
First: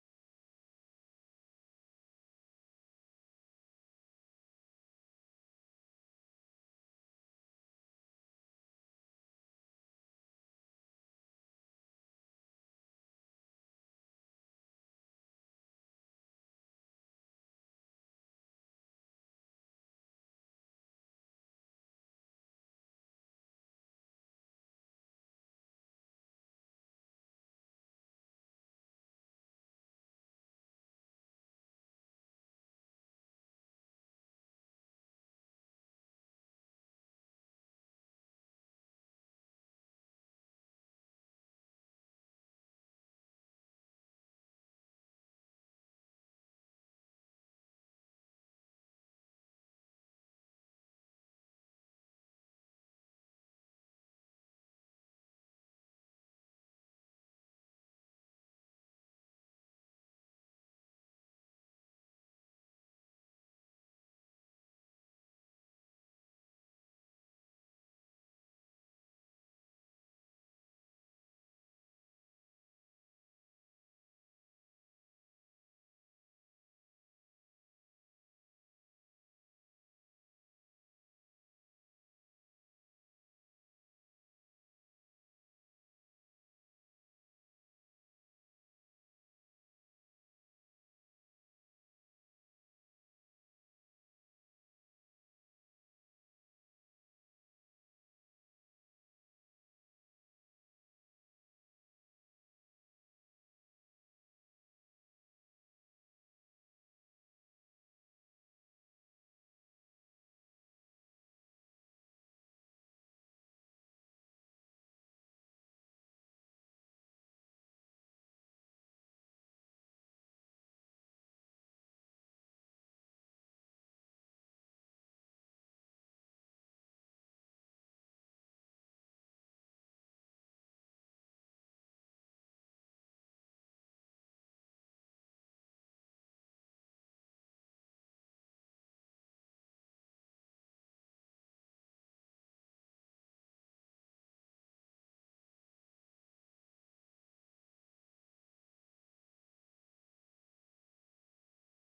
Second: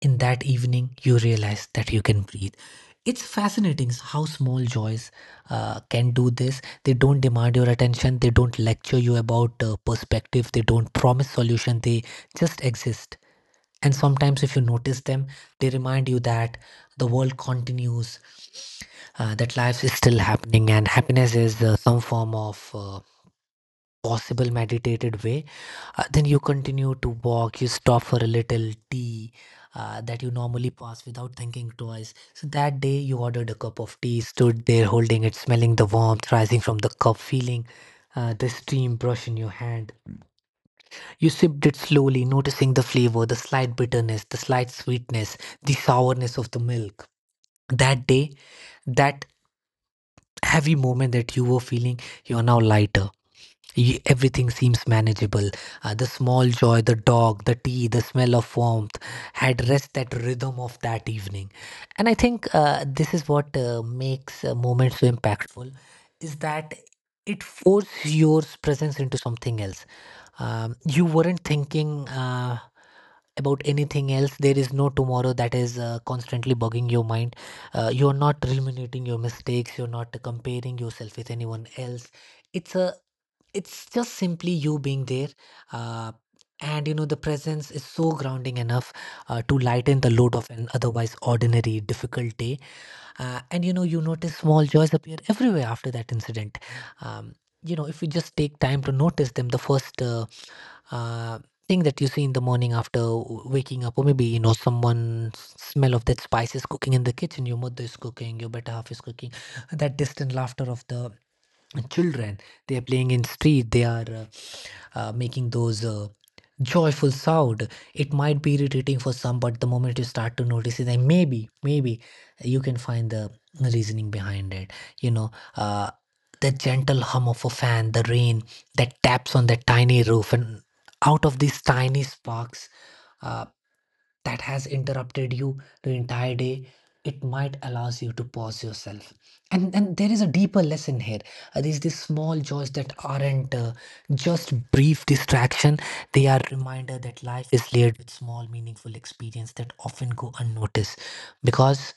in that evening, you realize that you can breathe. It's fascinating how small joys can do this. They don't demand your attention, they don't lecture you about perspective, they don't promise solution, they just exist. And sometimes if you notice them, they remind you that the world continues, that life is still happening, and happiness is, some form of possible meditated way. Then you continue to walk, you stop for a little tea that you normally pass without thinking twice. So that day you ordered a cup of tea, stood there holding it, smelling the warmth rising from the cup, feeling the steam brush in your hand. You sipped it slowly, noticing the flavor, the slight bitterness, the slight sweetness, the sourness of the milk. That day, that heavy moment that you were feeling, you are now lighter. Everything seems manageable. The small joy, the dog, the tea, the smell of warmth had rest that rhythm of that evening. And I think this is what makes a moment so impactful, is that it forces your presence into something else. You weren't thinking about anything else. There is no tomorrow that is constantly bugging your mind. You're not ruminating your mistakes. You're not comparing yourself with anyone else. It's a it's just simply you being there, uh, and the presence is so grounding enough to lighten the load of an otherwise ordinary difficult day. And you notice small joys appear everywhere after that incident. Um, if you just take time to notice them, the first uh, thing that you see in the morning after waking up, or maybe someone, smell of that spice is cooking in the kitchen. Your mother is cooking, your better half is cooking. That distant laughter of the children, they are playing in street. They are making those joyful sound. It might be irritating for some, but the moment you start to notice it, and maybe, maybe you can find the reasoning behind it. You know, uh, the gentle hum of a fan, the rain that taps on that tiny roof, and out of these tiny sparks, uh, that has interrupted you the entire day, it might allows you to pause yourself. And there is a deeper lesson here. These small joys that aren't just brief distraction, they are reminder that life is layered with small meaningful experience that often go unnoticed, because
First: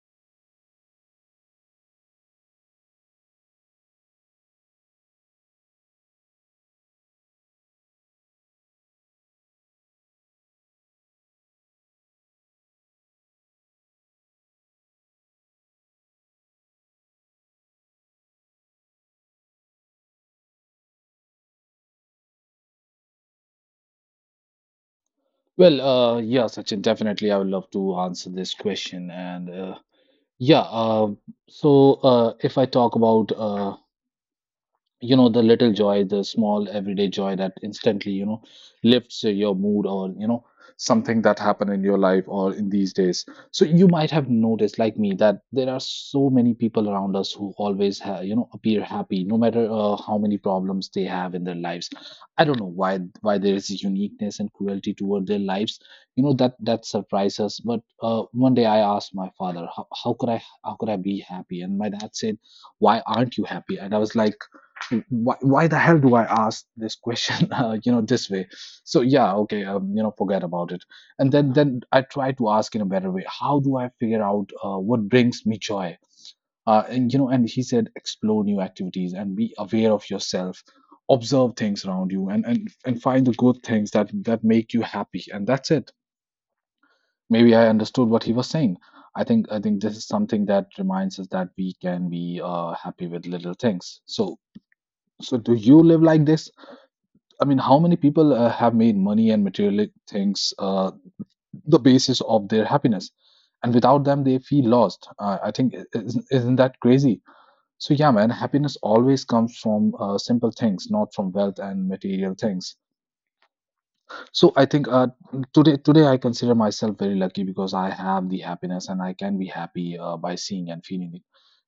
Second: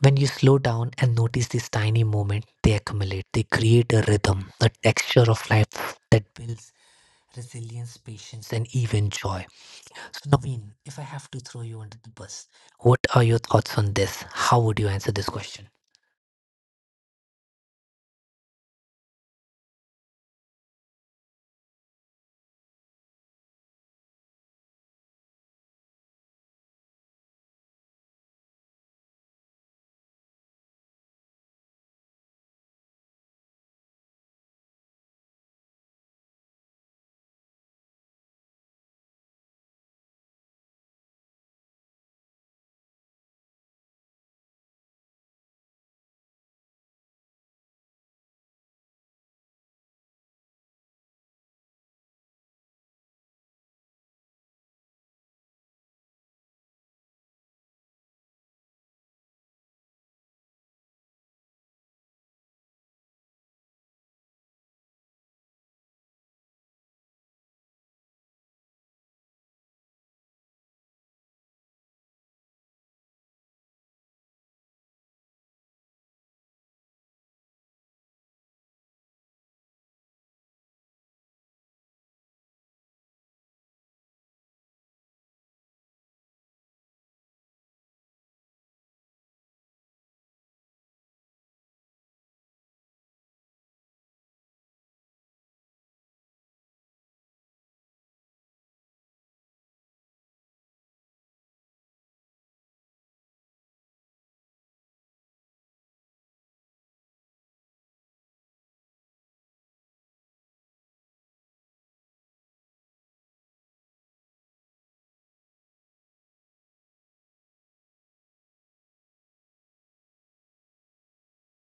when you slow down and notice these tiny moments, they accumulate, they create a rhythm, a texture of life that builds resilience, patience, and even joy. So, Naveen, if I have to throw you under the bus, what are your thoughts on this? How would you answer this question?
Well, yeah, Sachin, definitely I would love to answer this question. And yeah, uh, if I talk about the little joy, the small everyday joy that instantly lifts your mood, or something that happened in your life or in these days. So you might have noticed like me that there are so many people around us who always appear happy, no matter how many problems they have in their lives. I don't know why there is a uniqueness and cruelty toward their lives, that that surprises us. But one day I asked my father how could I be happy, and my dad said, why aren't you happy? And I was like, why the hell do I ask this question, this way? So yeah, okay, forget about it. And then I try to ask in a better way. How do I figure out what brings me joy? And he said, explore new activities and be aware of yourself, observe things around you, and and find the good things that make you happy. And that's it. Maybe I understood what he was saying. I think this is something that reminds us that we can be happy with little things. So so do you live like this? I mean, how many people have made money and materialistic things the basis of their happiness? And without them, they feel lost. I think, isn't that crazy? So, yeah, man, happiness always comes from simple things, not from wealth and material things. So I think today I consider myself very lucky because I have the happiness and I can be happy by seeing and feeling it.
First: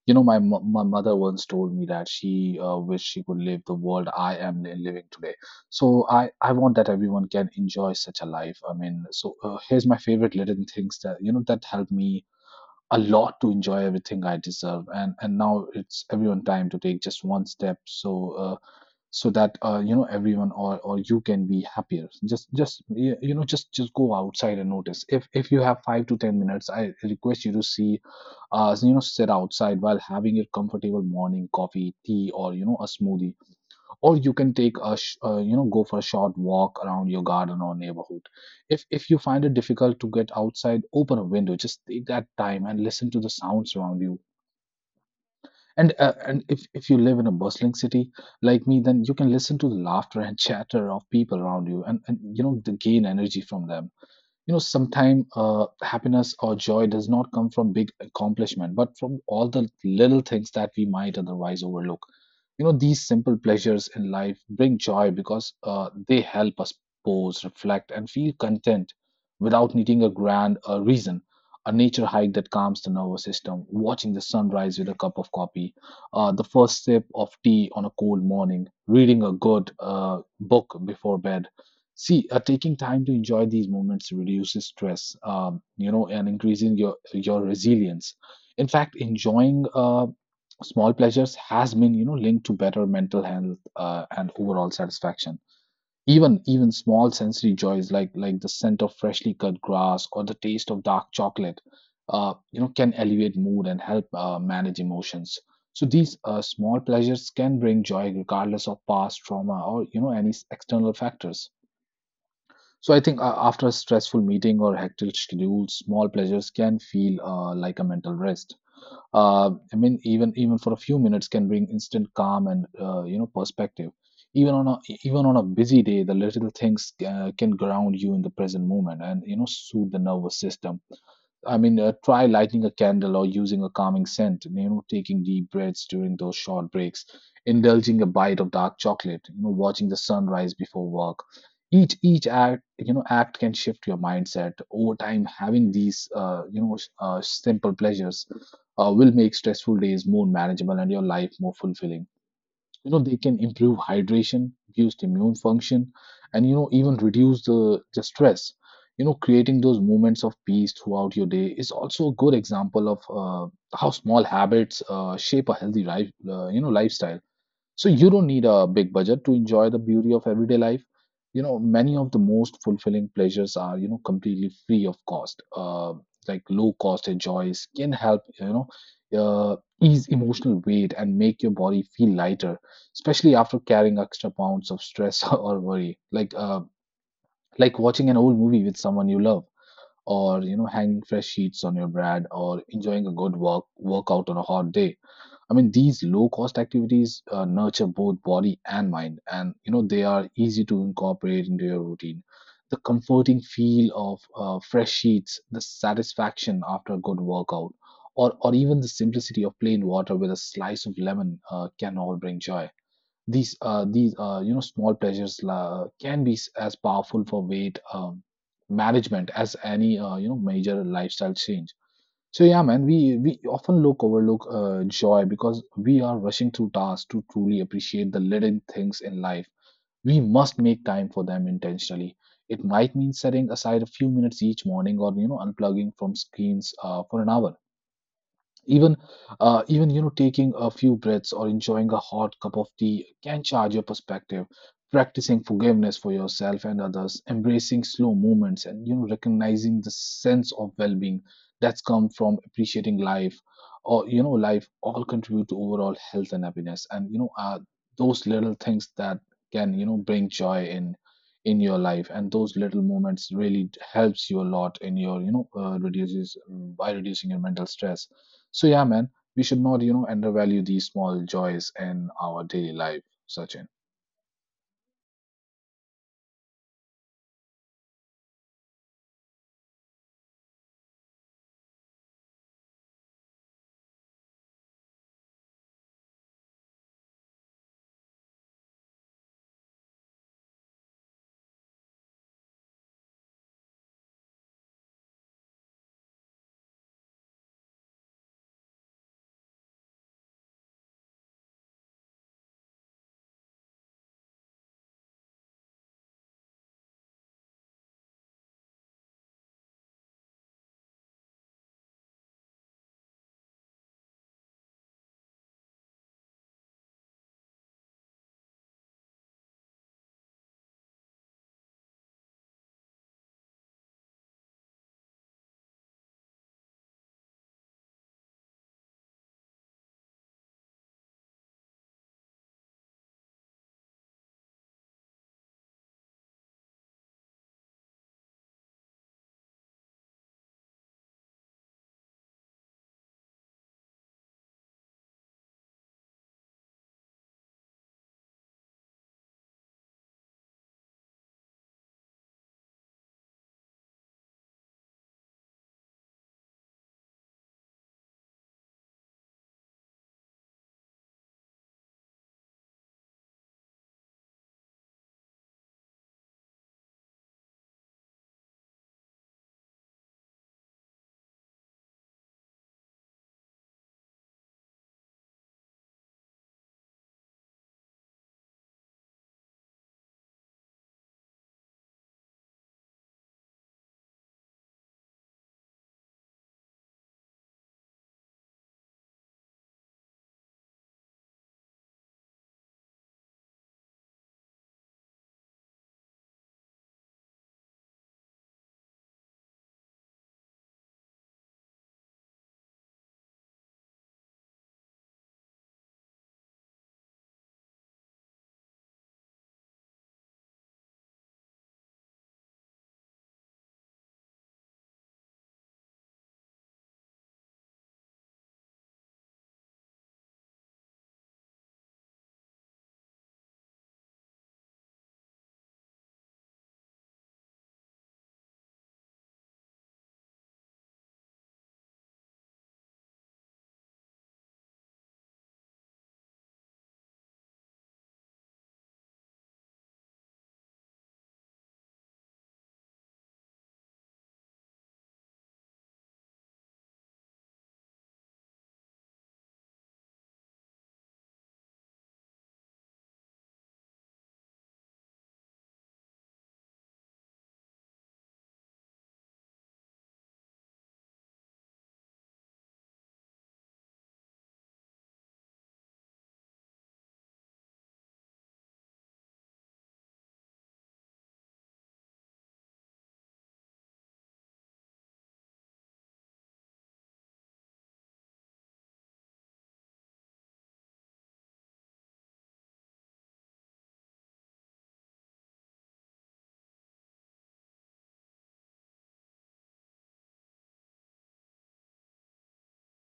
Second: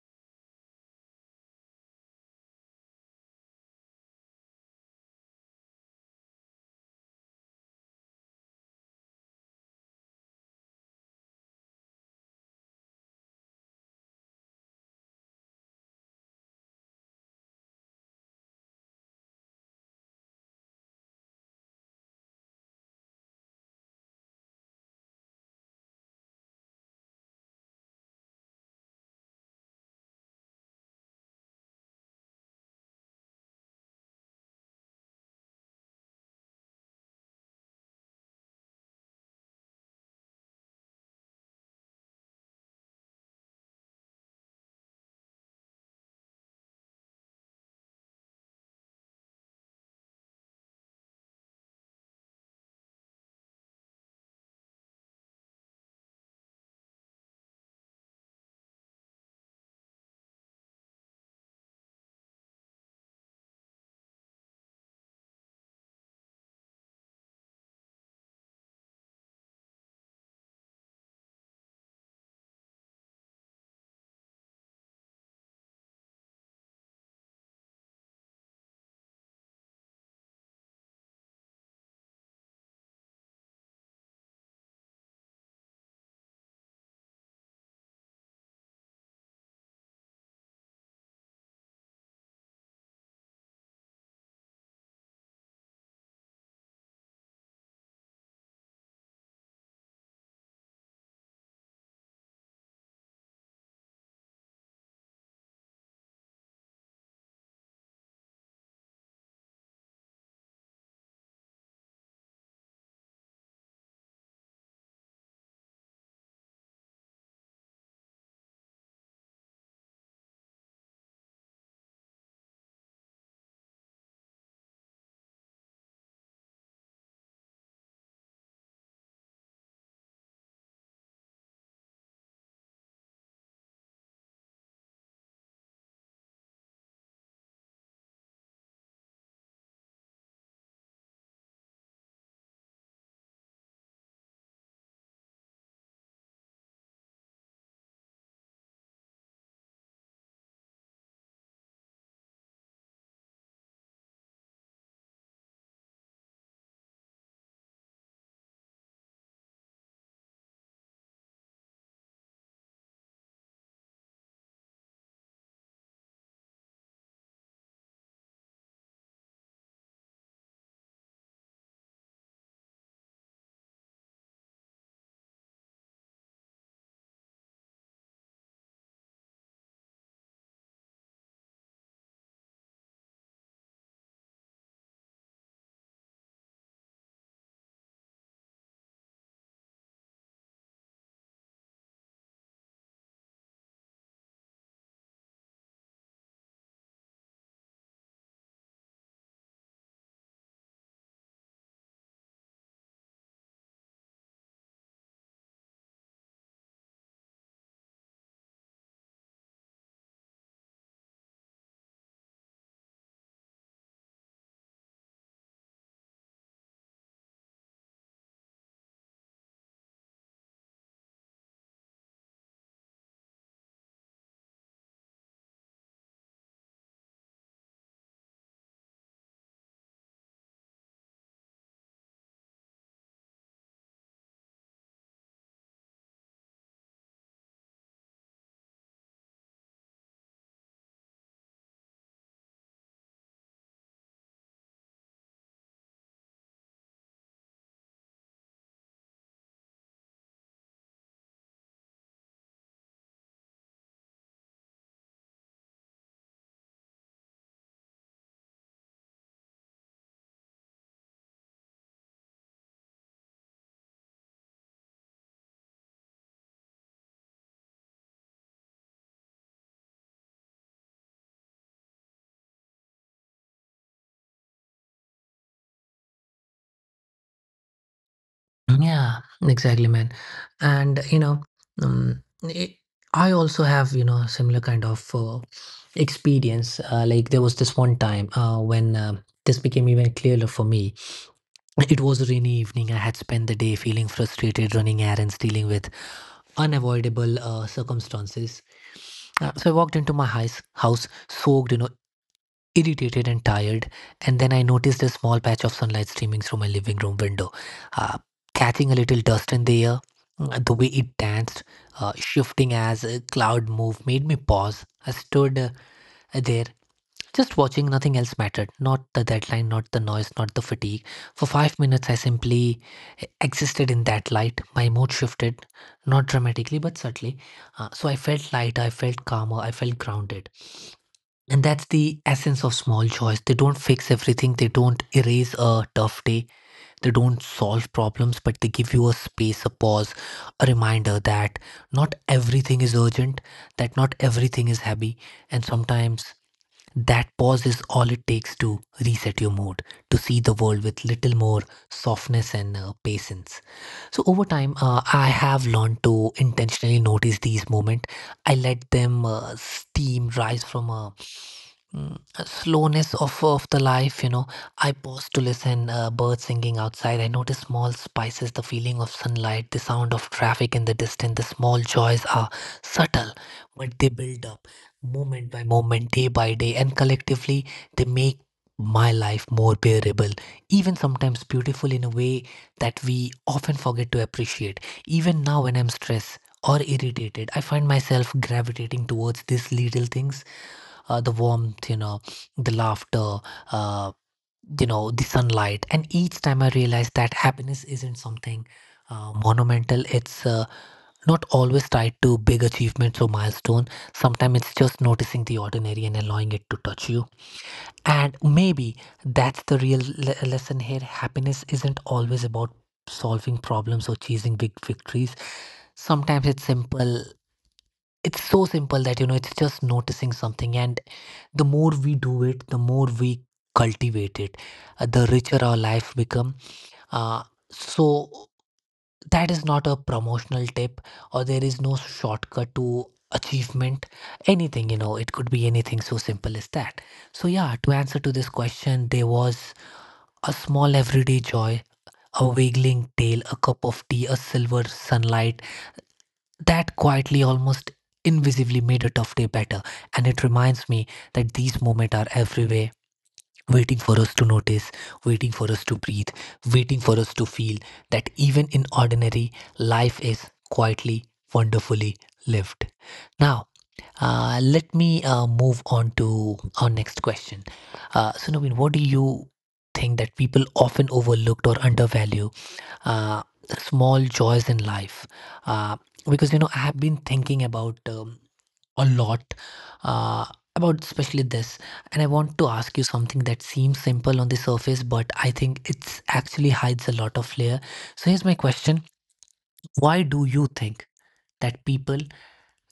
You know, my mother once told me that she wished she could live the world I am living today. So I want that everyone can enjoy such a life. I mean, so here's my favorite little things that that help me a lot to enjoy everything I deserve. And now it's everyone time to take just one step. So uh, so that you know everyone or you can be happier, just y- you know just go outside and notice. If you have 5 to 10 minutes, I request you to see, sit outside while having your comfortable morning coffee, tea, or a smoothie, or you can take a go for a short walk around your garden or neighborhood. If you find it difficult to get outside, open a window, just take that time and listen to the sounds around you. And if you live in a bustling city like me, then you can listen to the laughter and chatter of people around you, and the gain energy from them. You know, sometimes happiness or joy does not come from big accomplishment, but from all the little things that we might otherwise overlook. You know, these simple pleasures in life bring joy because they help us pause, reflect, and feel content without needing a grand reason. A nature hike that calms the nervous system, watching the sunrise with a cup of coffee, the first sip of tea on a cold morning, reading a good book before bed. See, taking time to enjoy these moments reduces stress, and increasing your resilience. In fact, enjoying small pleasures has been, linked to better mental health and overall satisfaction. Even small sensory joys like the scent of freshly cut grass or the taste of dark chocolate, can elevate mood and help manage emotions. So these small pleasures can bring joy regardless of past trauma or any external factors. So I think after a stressful meeting or hectic schedule, small pleasures can feel like a mental rest. I mean, even for a few minutes can bring instant calm and perspective. Even on a Even on a busy day, the little things can ground you in the present moment and soothe the nervous system. Try lighting a candle or using a calming scent, you know, taking deep breaths during those short breaks, indulging a bite of dark chocolate, you know, watching the sunrise before work. Each act can shift your mindset over time. Having these, simple pleasures will make stressful days more manageable and your life more fulfilling. They can improve hydration, boost immune function, and even reduce the stress. Creating those moments of peace throughout your day is also a good example of how small habits shape a healthy lifestyle. So you don't need a big budget to enjoy the beauty of everyday life. You know, many of the most fulfilling pleasures are you know, completely free of cost. Like, low cost joys can help you know, ease emotional weight and make your body feel lighter, especially after carrying extra pounds of stress or worry. Like watching an old movie with someone you love, or you know, hanging fresh sheets on your bed, or enjoying a good workout on a hot day. These low cost activities nurture both body and mind, and you know they are easy to incorporate into your routine. The comforting feel of fresh sheets, the satisfaction after a good workout, or even the simplicity of plain water with a slice of lemon can all bring joy. These small pleasures can be as powerful for weight management as any major lifestyle change. So yeah, man, we often look overlook joy because we are rushing through tasks to truly appreciate the little things in life. We must make time for them intentionally. It might mean setting aside a few minutes each morning, or you know, unplugging from screens for an hour. Even, even taking a few breaths or enjoying a hot cup of tea can charge your perspective. Practicing forgiveness for yourself and others, embracing slow movements, and you know, recognizing the sense of well-being that's come from appreciating life, all contribute to overall health and happiness. Those little things that can bring joy in your life, and those little moments really helps you a lot in your reduces by reducing your mental stress. So yeah, man, we should not you know, undervalue these small joys in our daily life, Sachin.
Yeah, exactly, man. And um, it, I also have similar kind of experience. Like there was this one time when this became even clearer for me. It was a rainy evening. I had spent the day feeling frustrated, running errands, dealing with unavoidable circumstances. So I walked into my house soaked, irritated and tired, and then I noticed a small patch of sunlight streaming through my living room window, uh, catching a little dust in the air. The way it danced, shifting as a cloud moved, made me pause. I stood there, just watching. Nothing else mattered. Not the deadline, not the noise, not the fatigue. For 5 minutes, I simply existed in that light. My mood shifted, not dramatically, but subtly. So I felt lighter, I felt calmer, I felt grounded. And that's the essence of small joys. They don't fix everything, they don't erase a tough day, they don't solve problems, but they give you a space, a pause, a reminder that not everything is urgent, that not everything is happy, and sometimes that pause is all it takes to reset your mood, to see the world with little more softness and patience. So over time, I have learned to intentionally notice these moments. I let them steam rise from a Mm, slowness of the life. I pause to listen birds singing outside, I notice small spices, the feeling of sunlight, the sound of traffic in the distance. The small joys are subtle, but they build up moment by moment, day by day, and collectively they make my life more bearable, even sometimes beautiful in a way that we often forget to appreciate. Even now when I'm stressed or irritated, I find myself gravitating towards these little things, the warmth, the laughter, uh, the sunlight. And each time I realized that happiness isn't something monumental, it's not always tied to big achievements or milestone. Sometimes it's just noticing the ordinary and allowing it to touch you. And maybe that's the real lesson here. Happiness isn't always about solving problems or chasing big victories. Sometimes it's so simple that, it's just noticing something. And the more we do it, the more we cultivate it, the richer our life become. Uh, so that is not a promotional tip, or there is no shortcut to achievement, anything, it could be anything so simple as that. So yeah, to answer to this question, there was a small everyday joy, a wiggling tail, a cup of tea, a silver sunlight that quietly, almost invisibly, made a tough day better. And it reminds me that these moments are everywhere, waiting for us to notice, waiting for us to breathe, waiting for us to feel that even in ordinary, life is quietly, wonderfully lived. Now, let me move on to our next question. So, Naveen, what do you think that people often overlooked or undervalued, uh, small joys in life? Uh, because I have been thinking about, a lot uh, about especially this, and I want to ask you something that seems simple on the surface, but I think it's actually hides a lot of layer. So here's my question: why do you think that people,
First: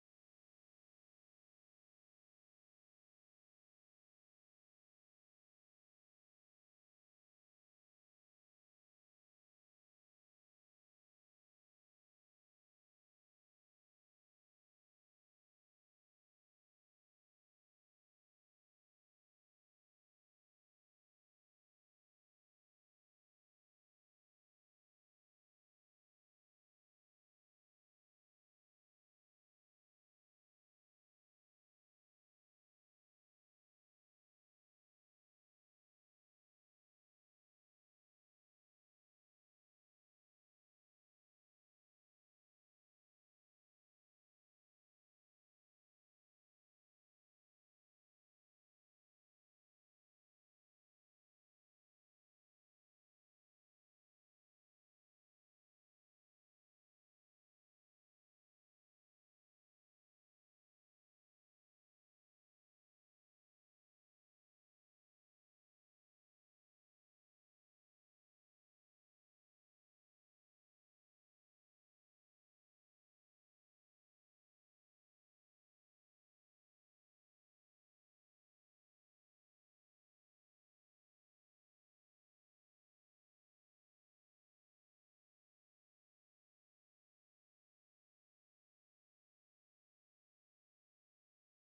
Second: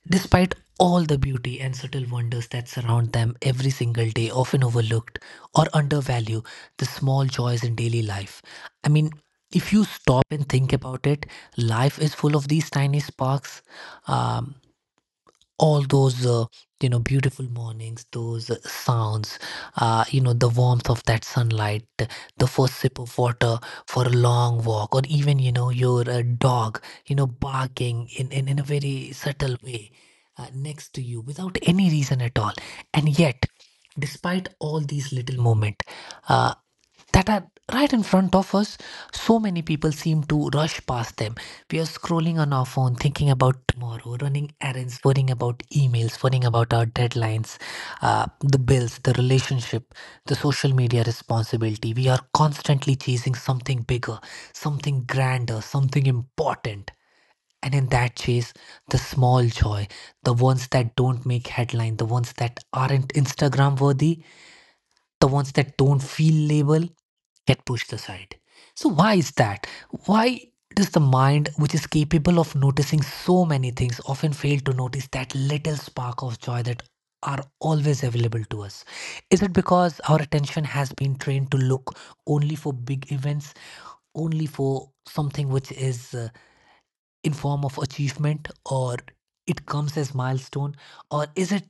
despite all the beauty and subtle wonders that surround them every single day, often overlooked or undervalued the small joys in daily life? I mean, if you stop and think about it, life is full of these tiny sparks. Um, all those beautiful mornings, those sounds, the warmth of that sunlight, the first sip of water, for a long walk, or even your dog barking in a very subtle way next to you without any reason at all. And yet, despite all these little moments uh, that are right in front of us, so many people seem to rush past them. We are scrolling on our phone, thinking about tomorrow, running errands, worrying about emails, worrying about our deadlines, the bills, the relationship, the social media responsibility. We are constantly chasing something bigger, something grander, something important. And in that chase, the small joy, the ones that don't make headline, the ones that aren't Instagram worthy, the ones that don't feel label, get pushed aside. So, why is that? Why does the mind, which is capable of noticing so many things, often fail to notice that little spark of joy that are always available to us? Is it because our attention has been trained to look only for big events, only for something which is in form of achievement, or it comes as milestone, or is it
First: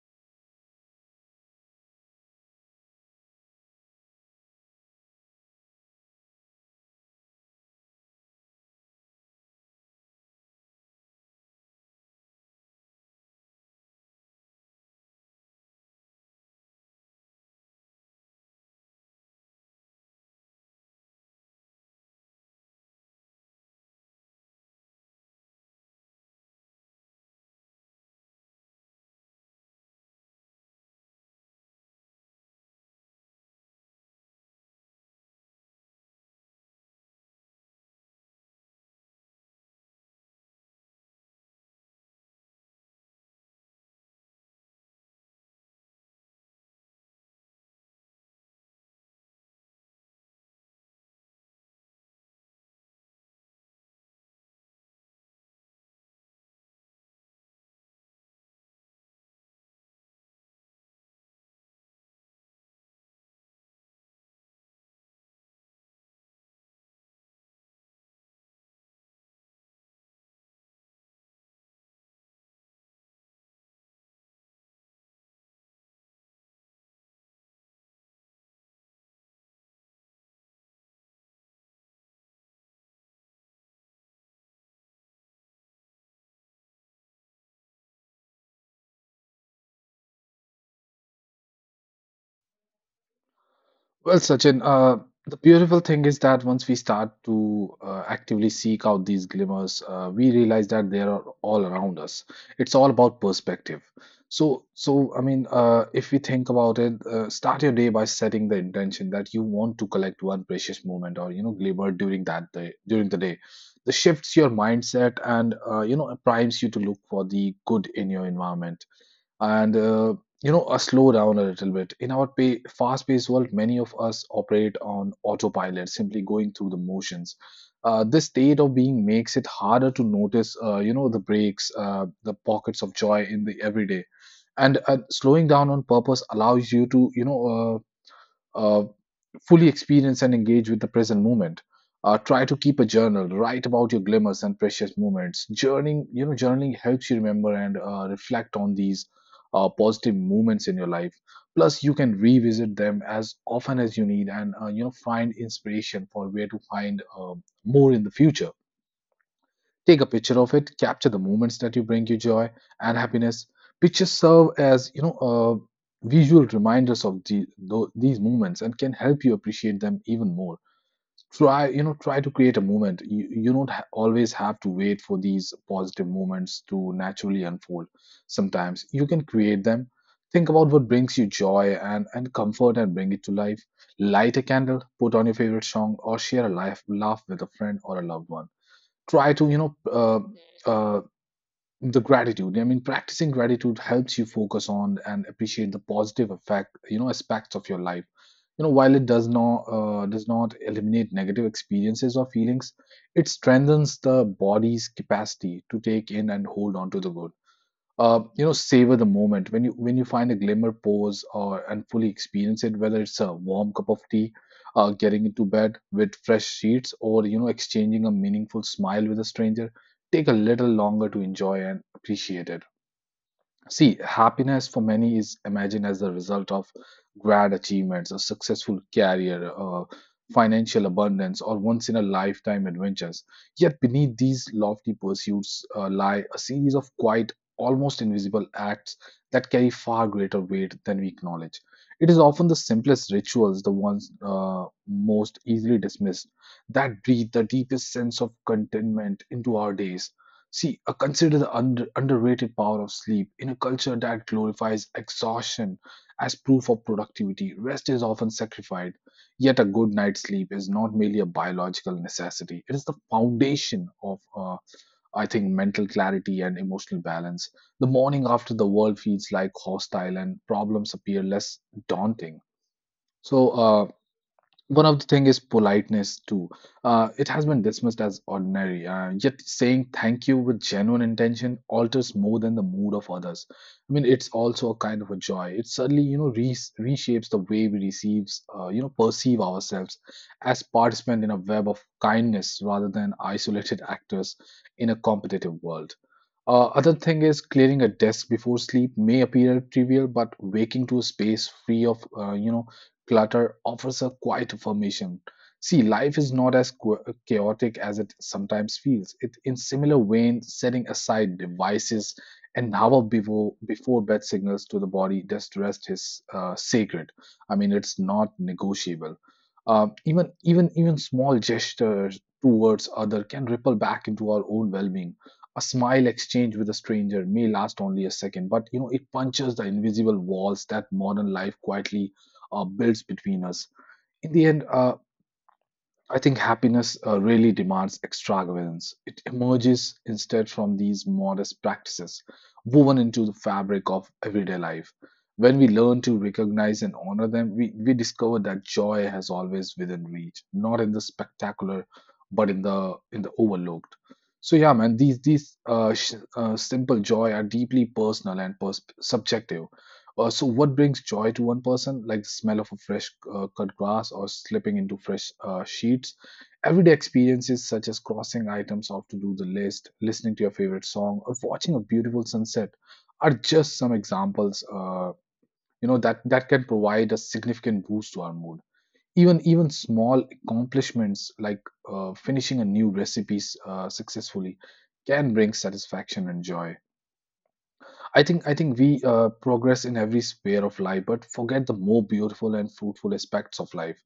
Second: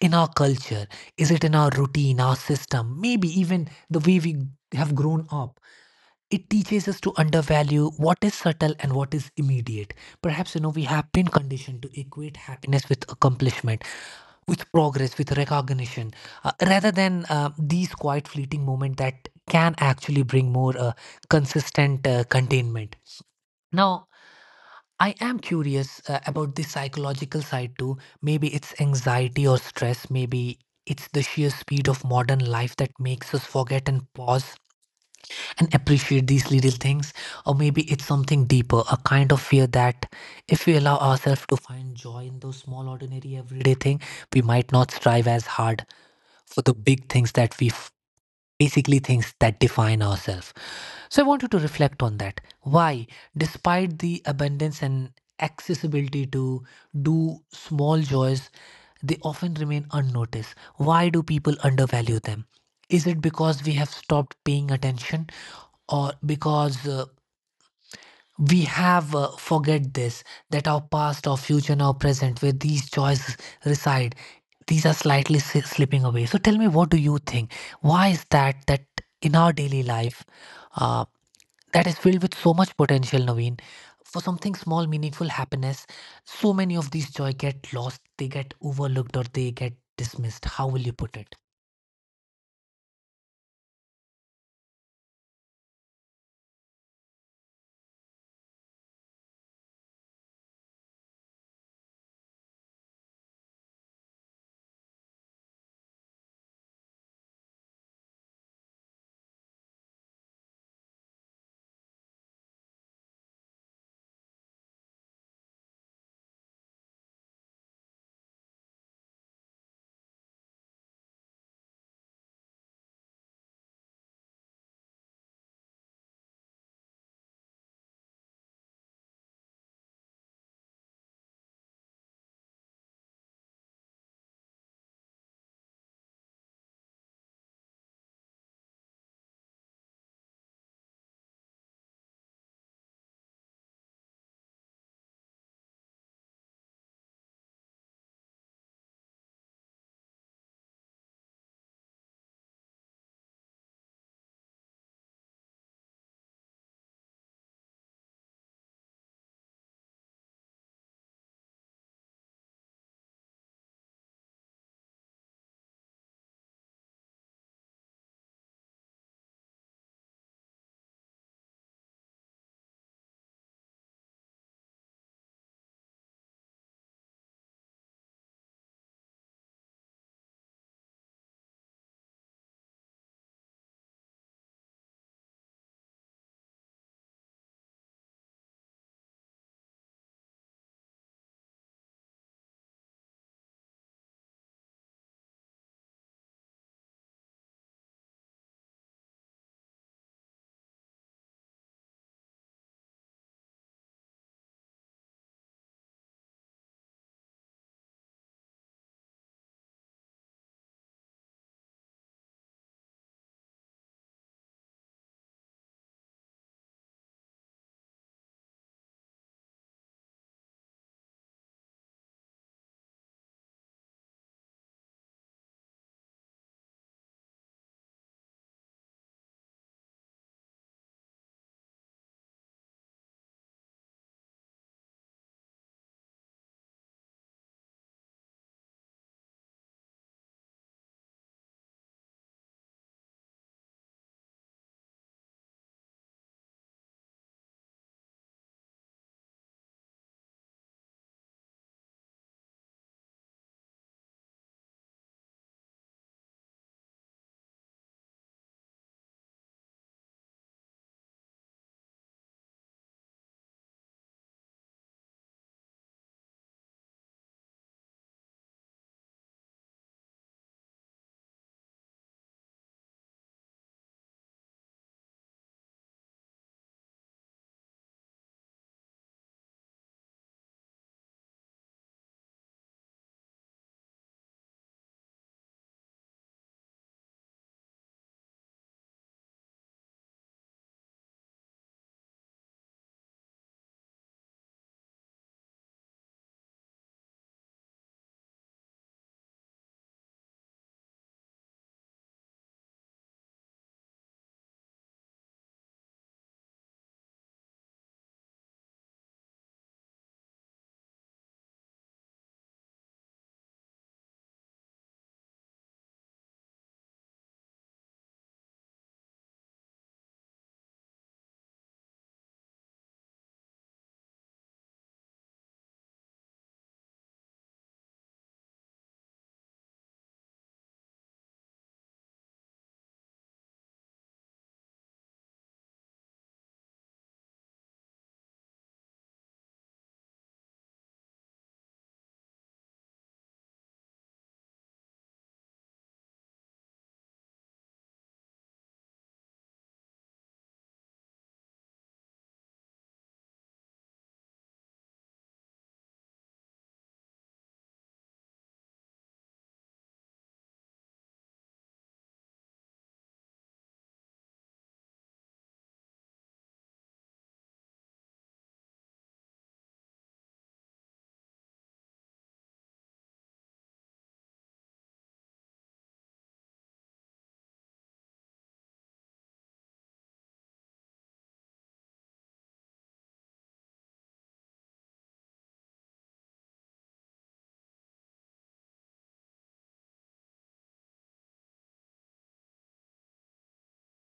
in our culture? Is it in our routine, our system, maybe even the way we have grown up? It teaches us to undervalue what is subtle and what is immediate. Perhaps, we have been conditioned to equate happiness with accomplishment, with progress, with recognition, rather than these quiet, fleeting moments that can actually bring more consistent containment. Now, I am curious about the psychological side too. Maybe it's anxiety or stress, maybe it's the sheer speed of modern life that makes us forget and pause and appreciate these little things, or maybe it's something deeper, a kind of fear that if we allow ourselves to find joy in those small, ordinary, everyday things, we might not strive as hard for the big things that basically things that define ourselves. So I want you to reflect on that. Why, despite the abundance and accessibility to do small joys, they often remain unnoticed? Why do people undervalue them? Is it because we have stopped paying attention, or because we have forget this that our past, our future, and our present, where these joys reside, these are slightly slipping away? So tell me, what do you think? Why is that, that in our daily life, uh, that is filled with so much potential, Naveen, for something small, meaningful happiness, so many of these joy get lost, they get overlooked, or they get dismissed? How will you put it?
Well, Sachin, the beautiful thing is that once we start to actively seek out these glimmers, we realize that they are all around us. It's all about perspective. So, if we think about it, start your day by setting the intention that you want to collect one precious moment or glimmer during the day. This shifts your mindset and primes you to look for the good in your environment, and slow down a little bit. In our fast-paced world, many of us operate on autopilot, simply going through the motions. This state of being makes it harder to notice the breaks, the pockets of joy in the everyday. And slowing down on purpose allows you to uh, uh, fully experience and engage with the present moment. Try to keep a journal. Write about your glimmers and precious moments. Journaling you know, journaling helps you remember and reflect on these positive moments in your life. Plus, you can revisit them as often as you need, and you know, find inspiration for where to find more in the future. Take a picture of it, capture the moments that you bring you joy and happiness. Pictures serve as visual reminders of these moments, and can help you appreciate them even more. Try, you know, try to create a moment. You don't always have to wait for these positive moments to naturally unfold. Sometimes you can create them. Think about what brings you joy and comfort, and bring it to life. Light a candle, put on your favorite song, or share a life, laugh with a friend or a loved one. Try to you know uh, the gratitude. Practicing gratitude helps you focus on and appreciate the positive effect, aspects of your life. While it does not, eliminate negative experiences or feelings, it strengthens the body's capacity to take in and hold on to the good. Savor the moment when you find a glimmer, pose or and fully experience it, whether it's a warm cup of tea, getting into bed with fresh sheets, or you know exchanging a meaningful smile with a stranger. Take a little longer to enjoy and appreciate it. See, happiness for many is imagined as the result of grand achievements, a successful career, financial abundance, or once in a lifetime adventures. Yet, beneath these lofty pursuits lie a series of quiet, almost invisible acts that carry far greater weight than we acknowledge. It is often the simplest rituals, the ones most easily dismissed, that breathe the deepest sense of contentment into our days. See, consider the underrated power of sleep. In a culture that glorifies exhaustion as proof of productivity, rest is often sacrificed. Yet, a good night's sleep is not merely a biological necessity, it is the foundation of, I think, mental clarity and emotional balance. The morning after, the world feels like hostile and problems appear less daunting. So, one of the thing is politeness too. It has been dismissed as ordinary, yet saying thank you with genuine intention alters more than the mood of others. I mean, it's also a kind of a joy. It suddenly you know, reshapes the way we receives, perceive ourselves as participant in a web of kindness rather than isolated actors in a competitive world. Other thing is, clearing a desk before sleep may appear trivial, but waking to a space free of clutter offers a quiet affirmation. See, life is not as chaotic as it sometimes feels. It, in similar vein, setting aside devices an hour before bed signals to the body just rest is sacred. I mean, it's not negotiable. Even even small gestures towards other can ripple back into our own well-being. A smile exchange with a stranger may last only a second, but you know it punches the invisible walls that modern life quietly builds between us. In the end, I think happiness really demands extravagance. It emerges instead from these modest practices woven into the fabric of everyday life. When we learn to recognize and honor them, we discover that joy has always within reach, not in the spectacular, but in the overlooked. So yeah, man, these simple joy are deeply personal and subjective. So what brings joy to one person, like the smell of a fresh cut grass or slipping into fresh sheets? Everyday experiences such as crossing items off to do the list, listening to your favorite song, or watching a beautiful sunset are just some examples. That can provide a significant boost to our mood. Even small accomplishments like finishing a new recipe successfully can bring satisfaction and joy. I think we progress in every sphere of life, but forget the more beautiful and fruitful aspects of life.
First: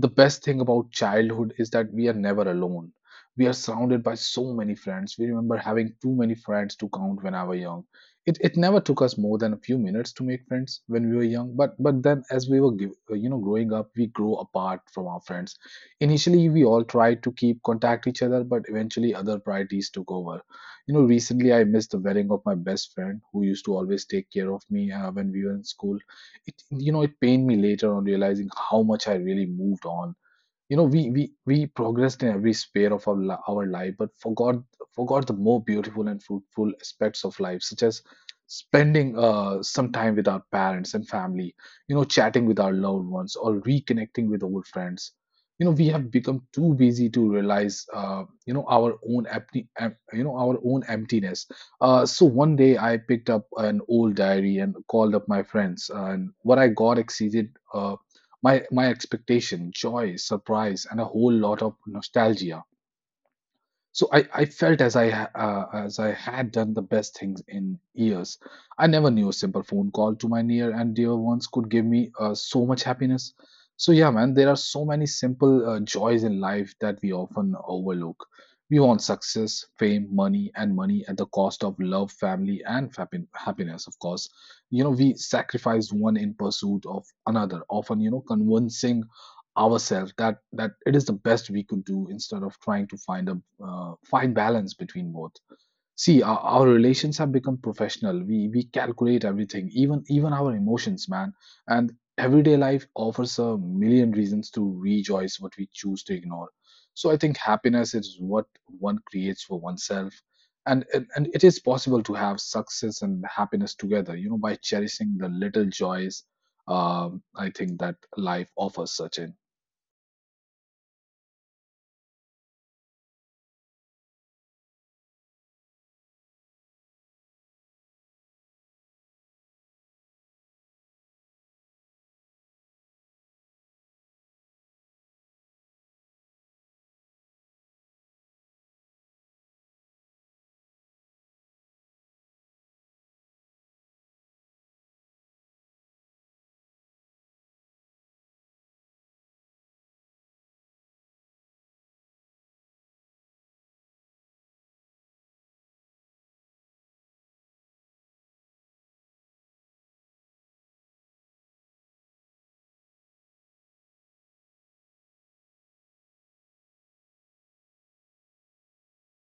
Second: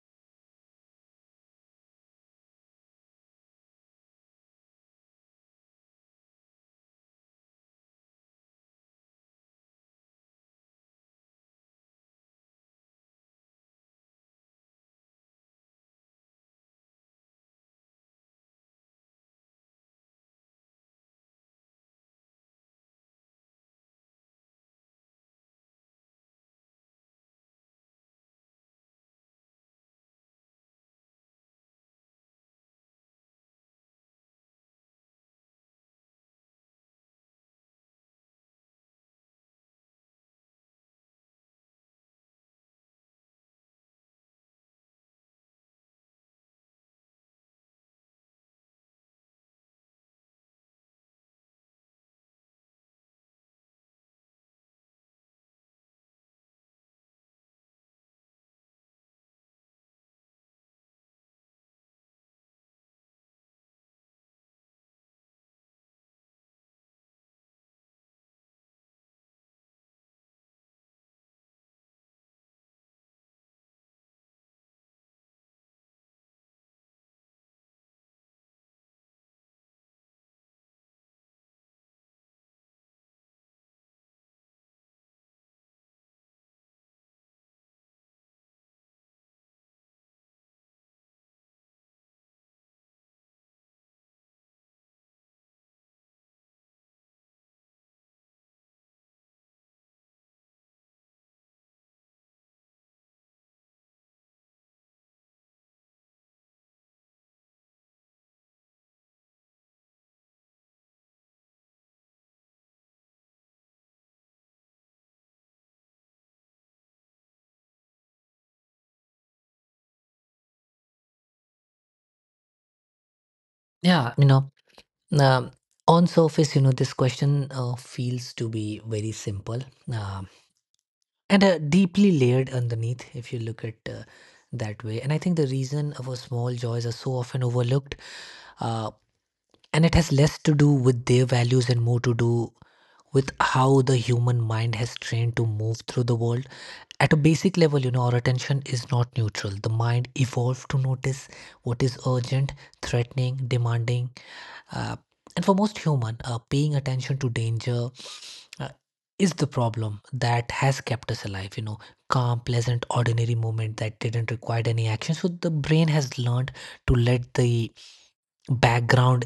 The best thing about childhood is that we are never alone. We are surrounded by so many friends. We remember having too many friends to count when I was young. It never took us more than a few minutes to make friends when we were young. But then as we were growing up, we grow apart from our friends. Initially, we all tried to keep contact each other, but eventually other priorities took over. You know, recently I missed the wedding of my best friend who used to always take care of me when we were in school. It it pained me later on, realizing how much I really moved on. We progressed in every sphere of our life, but forgot the more beautiful and fruitful aspects of life, such as spending some time with our parents and family, you know chatting with our loved ones, or reconnecting with old friends. We have become too busy to realize our own empty em- you know our own emptiness. So one day I picked up an old diary and called up my friends, and what I got exceeded uh, my expectation, joy, surprise, and a whole lot of nostalgia. So I felt as I had done the best things in years. I never knew a simple phone call to my near and dear ones could give me so much happiness. So yeah, man, there are so many simple joys in life that we often overlook. We want success, fame, money, and money at the cost of love, family, and happiness, of course. We sacrifice one in pursuit of another, often convincing ourselves that it is the best we could do, instead of trying to find balance between both. See, our relations have become professional. We calculate everything, even our emotions, man. And everyday life offers a million reasons to rejoice, what we choose to ignore. So I think happiness is what one creates for oneself. And it is possible to have success and happiness together, by cherishing the little joys. I think that life offers such
Yeah, you know, um, on surface, you know, this question feels to be very simple. Um and deeply layered underneath if you look at that way. And I think the reason our small joys are so often overlooked, uh, and it has less to do with their values and more to do with how the human mind has trained to move through the world. At a basic level, you know, our attention is not neutral. The mind evolved to notice what is urgent, threatening, demanding, uh, and for most human, paying attention to danger, uh, is the problem that has kept us alive. You know, calm, pleasant, ordinary moment that didn't require any action, so the brain has learned to let the background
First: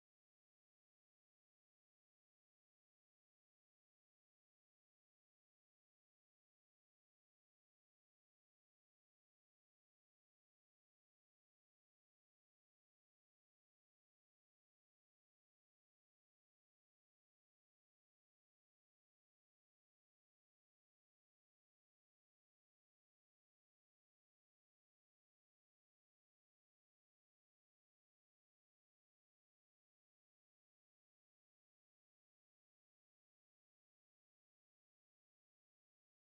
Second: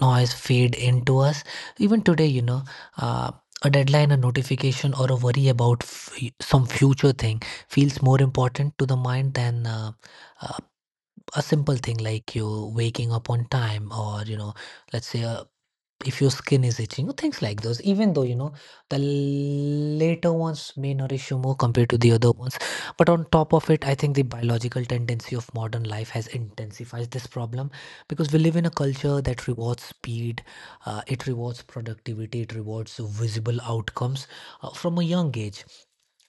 noise fade into us. Even today, you know, uh, a deadline, a notification, or a worry about some future thing feels more important to the mind than uh, a simple thing like you waking up on time, or, you know, let's say a, if your skin is itching, or things like those, even though, you know, the later ones may nourish you more compared to the other ones. But on top of it, I think the biological tendency of modern life has intensified this problem, because we live in a culture that rewards speed. It rewards productivity, it rewards visible outcomes. From a young age,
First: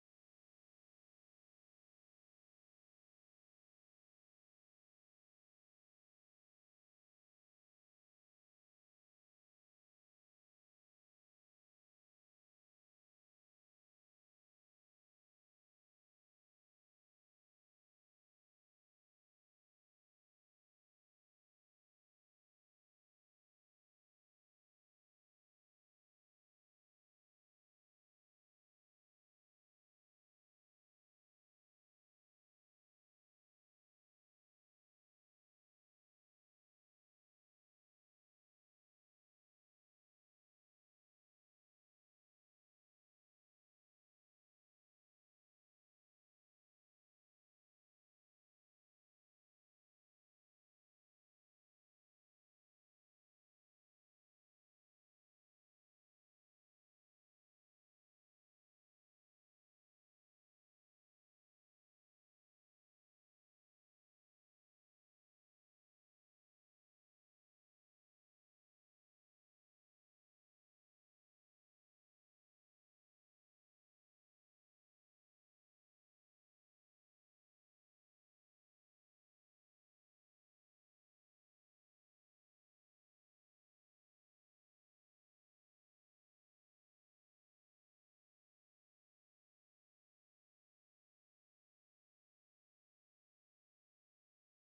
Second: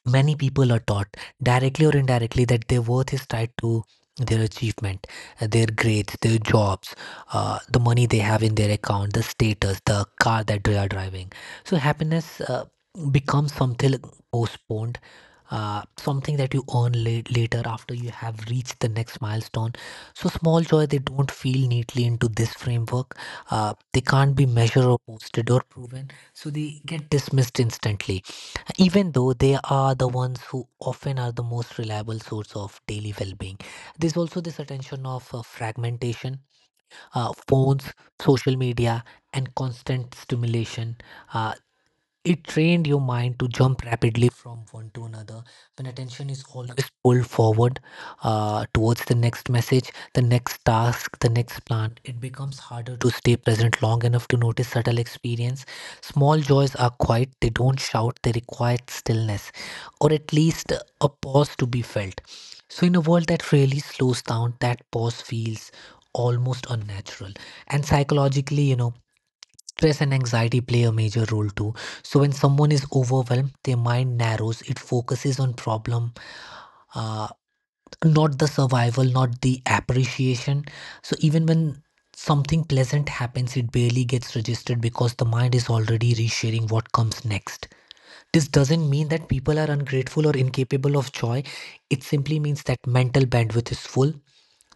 many people are taught, directly or indirectly, that their worth is tied to their achievement, their grades, their jobs, the money they have in their account, the status, the car that they are driving. So happiness becomes something postponed, something that you earn late, later, after you have reached the next milestone. So small joy, they don't feel neatly into this framework. They can't be measured or posted or proven, so they get dismissed instantly, even though they are the ones who often are the most reliable source of daily well-being. There's also this attention of fragmentation, phones, social media, and constant stimulation. uh, it trained your mind to jump rapidly from one to another. When attention is always pulled forward, towards the next message, the next task, the next plan, it becomes harder to stay present long enough to notice subtle experience. Small joys are quiet, they don't shout, they require stillness, or at least a pause to be felt. So, in a world that really slows down, that pause feels almost unnatural. And psychologically, you know, stress and anxiety play a major role too. So when someone is overwhelmed, their mind narrows. It focuses on problem, uh, not the survival, not the appreciation. So even when something pleasant happens, it barely gets registered because the mind is already resharing what comes next. This doesn't mean that people are ungrateful or incapable of joy. It simply means that mental bandwidth is full.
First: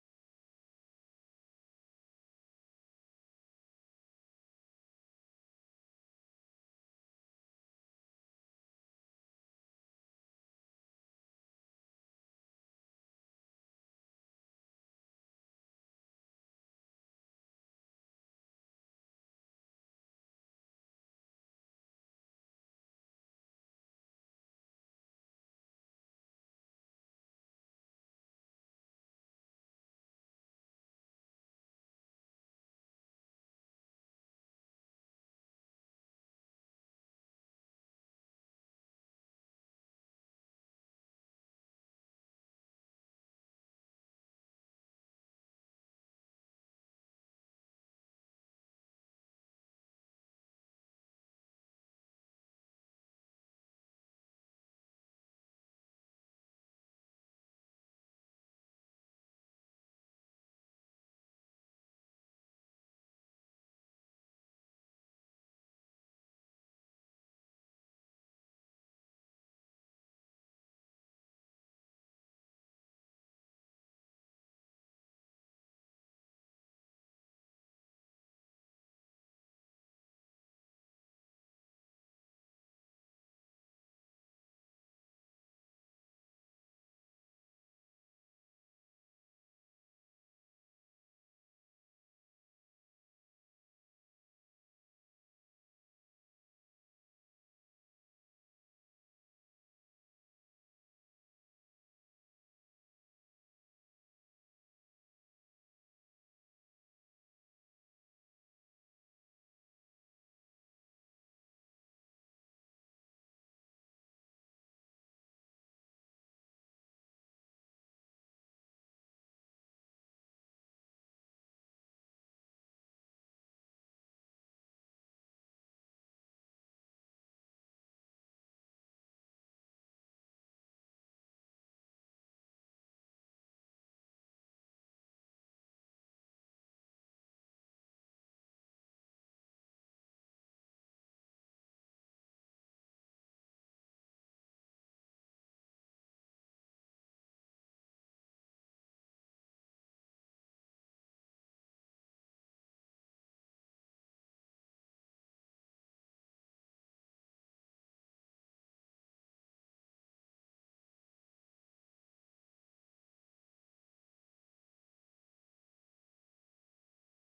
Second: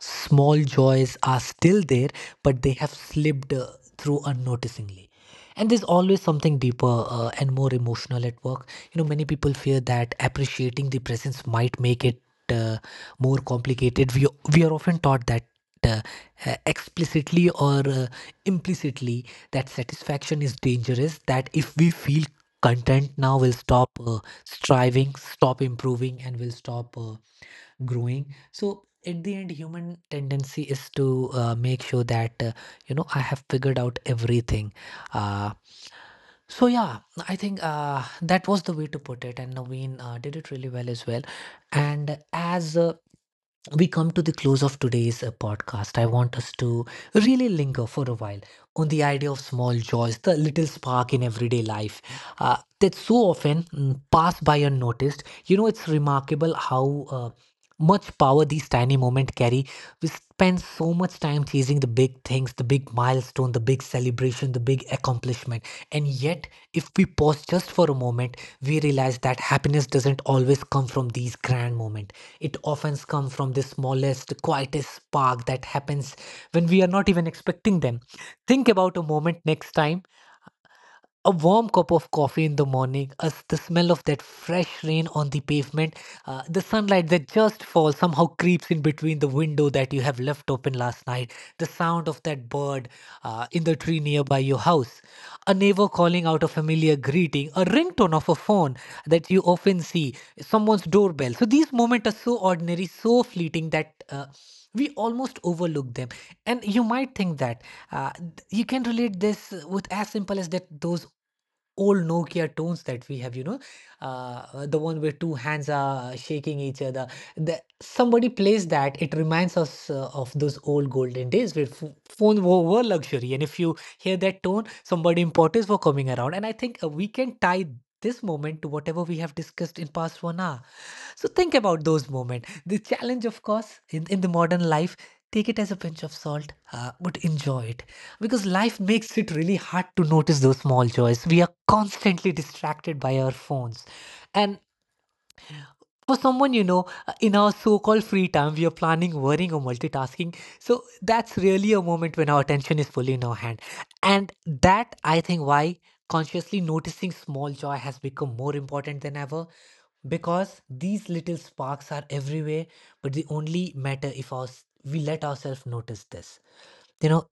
Small joys are still there, but they have slipped through unnoticingly. And there's always something deeper and more emotional at work. You know, many people fear that appreciating the presence might make it uh, more complicated. We are often taught that uh, explicitly, or implicitly, that satisfaction is dangerous, that if we feel content now, we'll stop striving, stop improving, and we'll stop growing. So at the end, human tendency is to make sure that you know, I have figured out everything. uh, so yeah, I think that was the way to put it, and Naveen did it really well as well. And as we come to the close of today's podcast, I want us to really linger for a while on the idea of small joys, the little spark in everyday life that so often pass by unnoticed. You know, it's remarkable how. Uh, much power these tiny moments carry. We spend so much time chasing the big things, the big milestone, the big celebration, the big accomplishment. And yet, if we pause just for a moment, we realize that happiness doesn't always come from these grand moments. It often comes from the smallest, quietest spark that happens when we are not even expecting them. Think about a moment next time, a warm cup of coffee in the morning, as the smell of that fresh rain on the pavement, the sunlight that just falls somehow creeps in between the window that you have left open last night, the sound of that bird in the tree nearby your house, a neighbor calling out a familiar greeting, a ringtone of a phone that you often see, someone's doorbell. So these moments are so ordinary, so fleeting that. We almost overlook them. And you might think that you can relate this with as simple as that, those old Nokia tones that we have, you know, the one where two hands are shaking each other, somebody plays that, it reminds us of those old golden days where phone were luxury, and if you hear that tone, somebody importance were coming around. And I think we can tie this moment to whatever we have discussed in past 1 hour. So think about those moments, the challenge, of course, in the modern life, take it as a pinch of salt, but enjoy it, because life makes it really hard to notice those small joys. We are constantly distracted by our phones, and for someone, you know, in our so-called free time, we are planning, worrying, or multitasking. So that's really a moment when our attention is fully in our hand. And that, I think, why consciously noticing small joy has become more important than ever, because these little sparks are everywhere, but they only matter if our, we let ourselves notice this, you know.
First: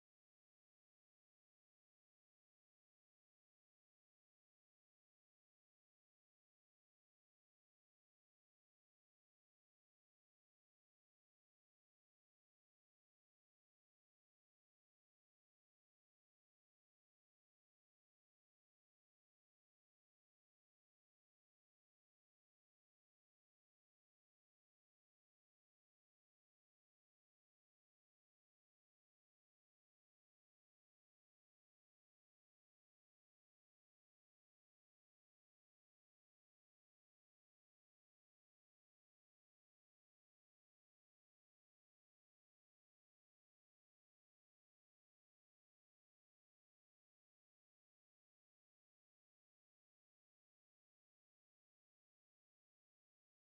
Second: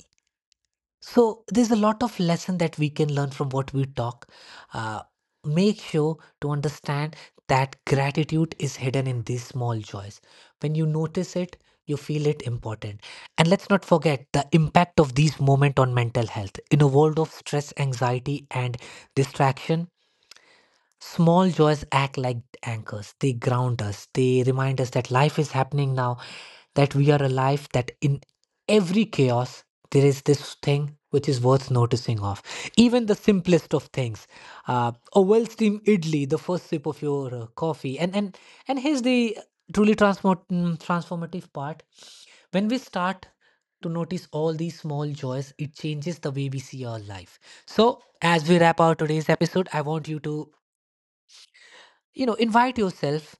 So there's a lot of lesson that we can learn from what we talk. Uh, Make sure to understand that gratitude is hidden in these small joys. When you notice it, you feel it important. And let's not forget the impact of these moments on mental health. In a world of stress, anxiety, and distraction, small joys act like anchors. They ground us. They remind us that life is happening now, that we are alive, that in every chaos, there is this thing which is worth noticing of. Even the simplest of things. A well steamed idli, the first sip of your coffee. And here's the truly transformative part. When we start to notice all these small joys, it changes the way we see our life. So, as we wrap our today's episode, I want you to, you know, invite yourself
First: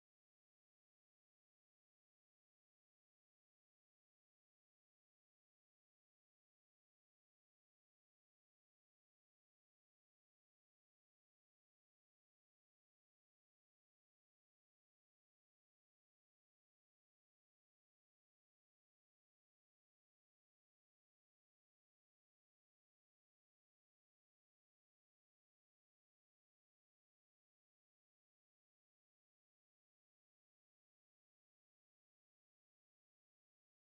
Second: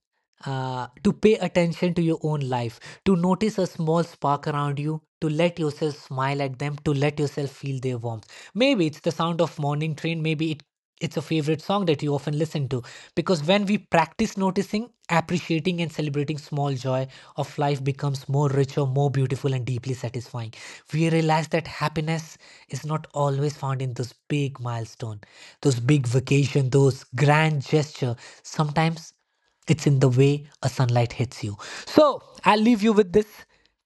to pay attention to your own life, to notice a small spark around you, to let yourself smile at them, to let yourself feel their warmth. Maybe it's the sound of morning train, maybe it's a favorite song that you often listen to, because when we practice noticing, appreciating, and celebrating small joy of life becomes more richer, more beautiful, and deeply satisfying. We realize that happiness is not always found in those big milestone, those big vacation, those grand gesture. Sometimes it's in the way a sunlight hits you. So I'll leave you with this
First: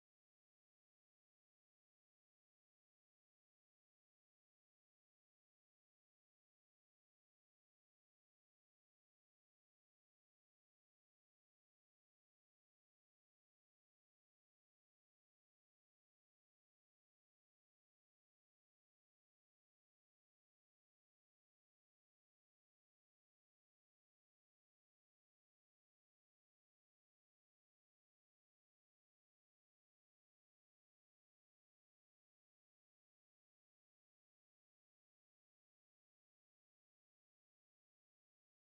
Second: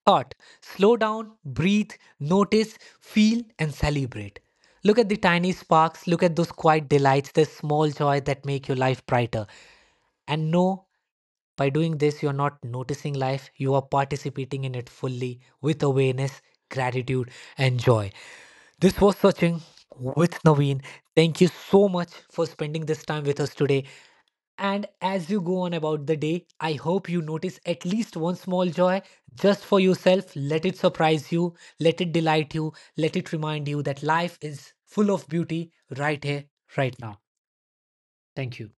thought. Slow down, breathe, notice, feel, and celebrate. Look at the tiny sparks, look at those quiet delights, the small joy that make your life brighter. And no, by doing this, you're not noticing life, you are participating in it fully with awareness, gratitude, and joy. This was Sachin with Naveen. Thank you so much for spending this time with us today. And as you go on about the day, I hope you notice at least one small joy just for yourself. Let it surprise you, let it delight you, let it remind you that life is full of beauty right here, right now. Thank you.